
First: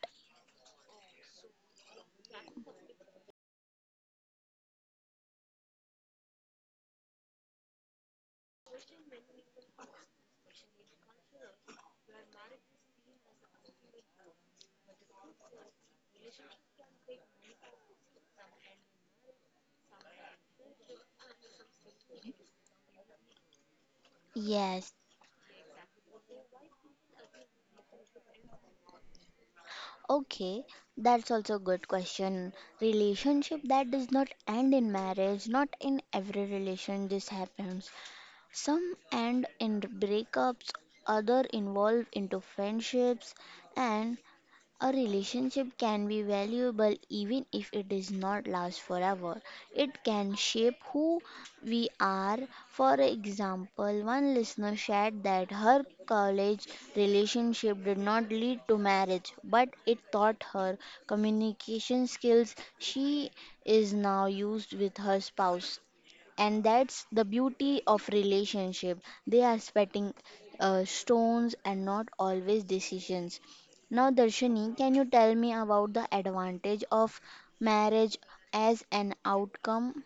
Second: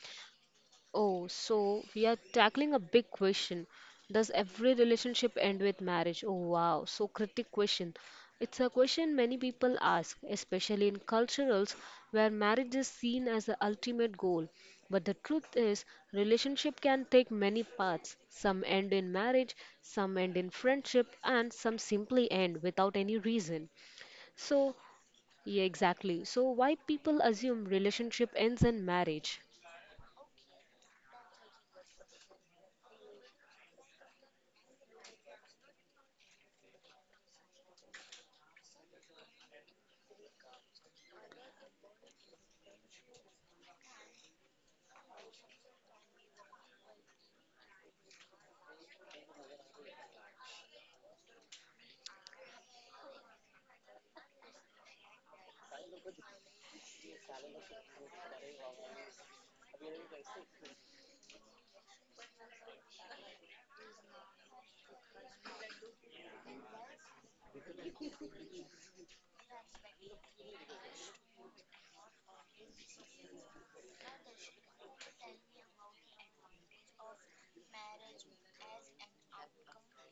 Speaker 1: Oh, so we are tackling a big question. Does every relationship end with marriage? Oh, wow. So, critic question. It's a question many people ask, especially in cultures where marriage is seen as the ultimate goal. But the truth is, relationship can take many paths. Some end in marriage, some end in friendship, and some simply end without any reason. So,
Speaker 2: Yes.
Speaker 1: yeah, exactly. So, why people assume relationship ends in marriage?
Speaker 2: Okay, that's also a good question. Relationship that does not end in marriage, not in every relation this happens. Some end in breakups, other involve into friendships and a relationship can be valuable even if it does not last forever. It can shape who we are. For example, one listener shared that her college relationship did not lead to marriage, but it taught her communication skills she is now used with her spouse. And that's the beauty of relationship, they are spitting stones and not always decisions. Now Darshini, can you tell me about the advantage of marriage as an outcome?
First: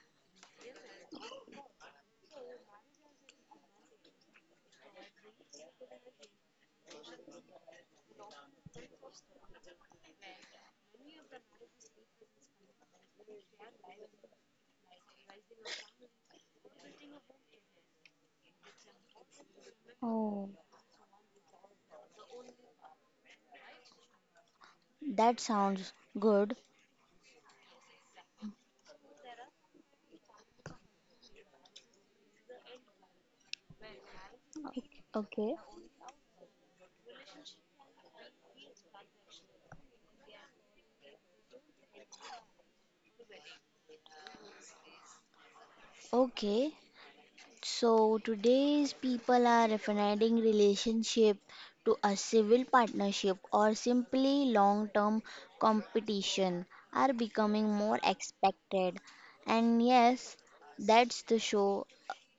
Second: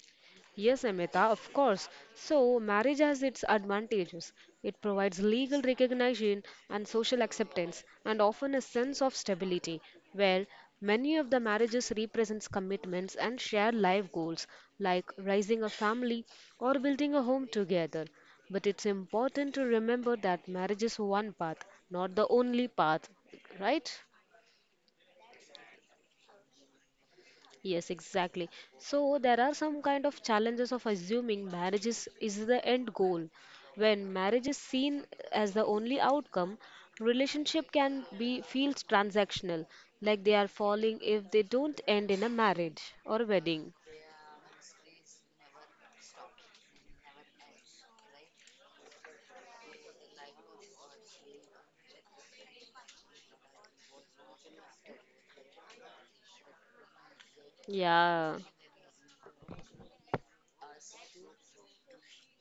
Speaker 1: Yes, Amita, of course. So, marriage has its advantages. It provides legal recognition and social acceptance and often a sense of stability, where many of the marriages represents commitments and shared life goals like raising a family or building a home together. But it's important to remember that
Speaker 2: Oh,
Speaker 1: marriage is one path, not the only path, right?
Speaker 2: that sounds good.
Speaker 1: Yes, exactly. So there are some kind of challenges of assuming marriage is the end goal. When marriage is
Speaker 2: Okay.
Speaker 1: seen
Speaker 2: Okay,
Speaker 1: as the only outcome, relationship can be feels transactional, like they are falling if they don't end in a marriage or wedding.
Speaker 2: okay. So today's people are refining relationship to a civil partnership or simply long-term competition are becoming more
Speaker 1: Yeah.
Speaker 2: expected. And yes, that's the show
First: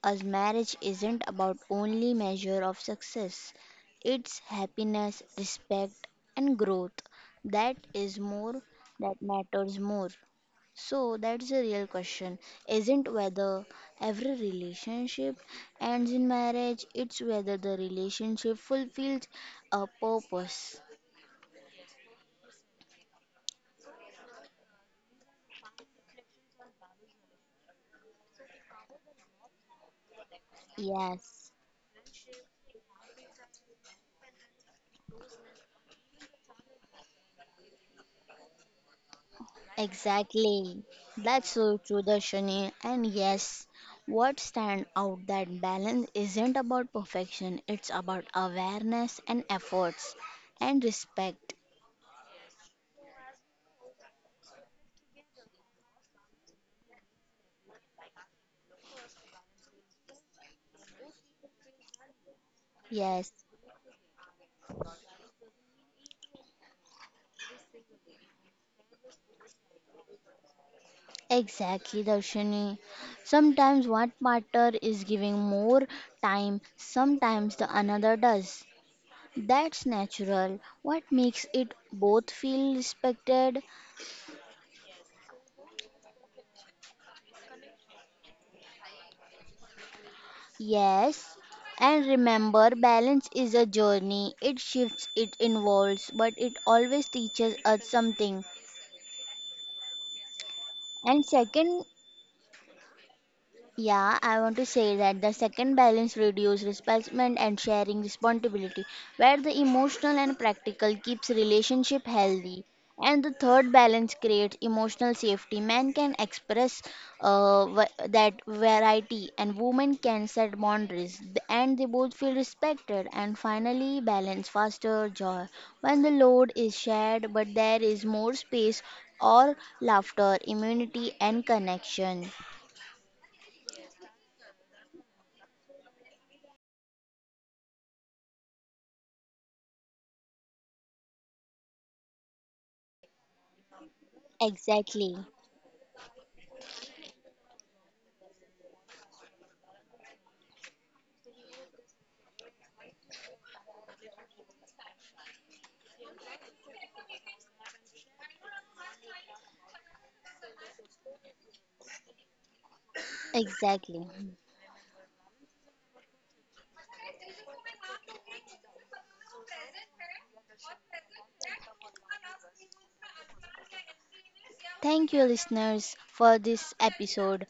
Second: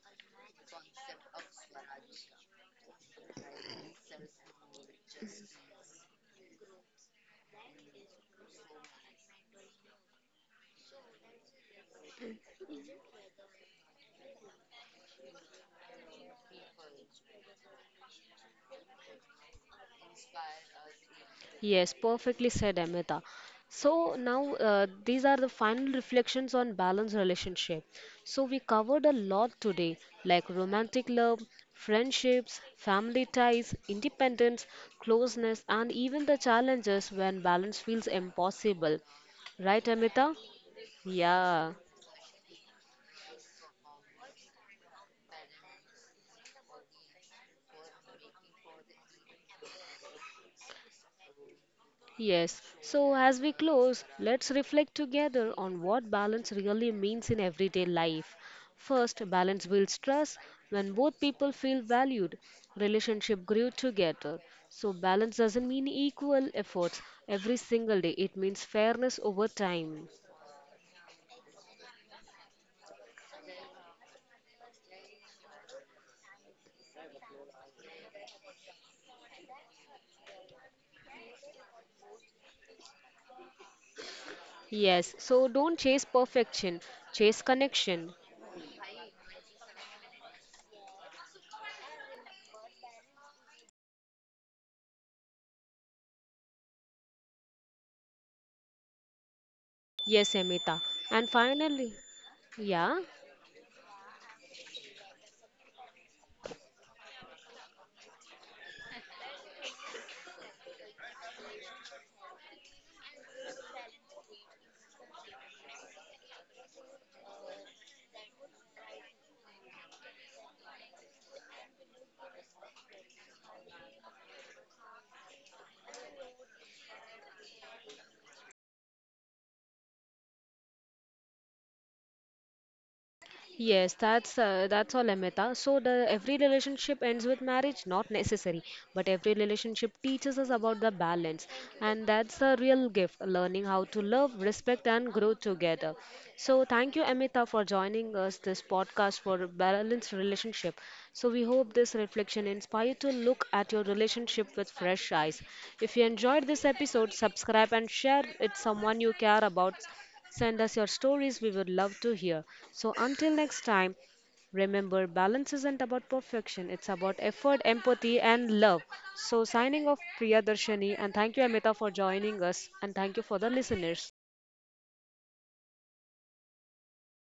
Speaker 2: as marriage isn't about only measure of success. It's happiness, respect and growth. That is more, that matters more. So that's the real question. Isn't whether every relationship ends in marriage, it's whether the relationship fulfills a purpose.
Speaker 1: Yes, perfectly said, Amita. So now these are the final reflections on balanced relationship. So we covered a lot today, like romantic love,
Speaker 2: Yes,
Speaker 1: friendships, family ties, independence, closeness, and even the challenges when balance feels impossible. Right, Amita?
Speaker 2: exactly. That's so
Speaker 1: Yeah.
Speaker 2: true, Darshani. And yes, what stand out that balance isn't about perfection, it's about awareness and efforts and respect.
Speaker 1: Yes, so as we close, let's reflect together on what balance really means in everyday life. First, balance builds trust. When both people feel valued,
Speaker 2: Yes.
Speaker 1: relationship grew together. So balance doesn't mean equal efforts every single day. It means fairness over time.
Speaker 2: Exactly, Darshini. Sometimes one partner is giving more time, sometimes the another does. That's natural. What makes it both feel respected?
Speaker 1: Yes, so don't chase perfection, chase connection.
Speaker 2: Yes. And remember, balance is a journey. It shifts, it involves, but it always teaches us something.
Speaker 1: Yes, Amita.
Speaker 2: And
Speaker 1: And
Speaker 2: second,
Speaker 1: finally, yeah.
Speaker 2: yeah, I want to say that the second balance reduces resentment and sharing responsibility, where the emotional and practical keeps relationship healthy. And the third balance creates emotional safety. Men can express that variety, and women can set boundaries, and they both feel respected. And finally, balance faster joy when the load is shared, but there is more space or laughter, immunity, and connection.
Speaker 1: Yes, that's all, Amita. So the every relationship ends with marriage, not necessary, but every relationship teaches us about the balance, and that's the real gift, learning how to love, respect,
Speaker 2: Exactly.
Speaker 1: and grow together. So thank you, Amita, for joining us this podcast for balanced relationship. So we hope this reflection inspired you to look at your relationship with fresh eyes. If you enjoyed this episode, subscribe and share it someone you care about. Send us your stories, we would love to hear. So until next
Speaker 2: Exactly.
Speaker 1: time, remember balance isn't about perfection, it's about effort, empathy, and love. So signing off, Priya Darshani, and thank you, Amita, for joining us, and thank you for the listeners.
Speaker 2: Thank you, listeners, for this episode.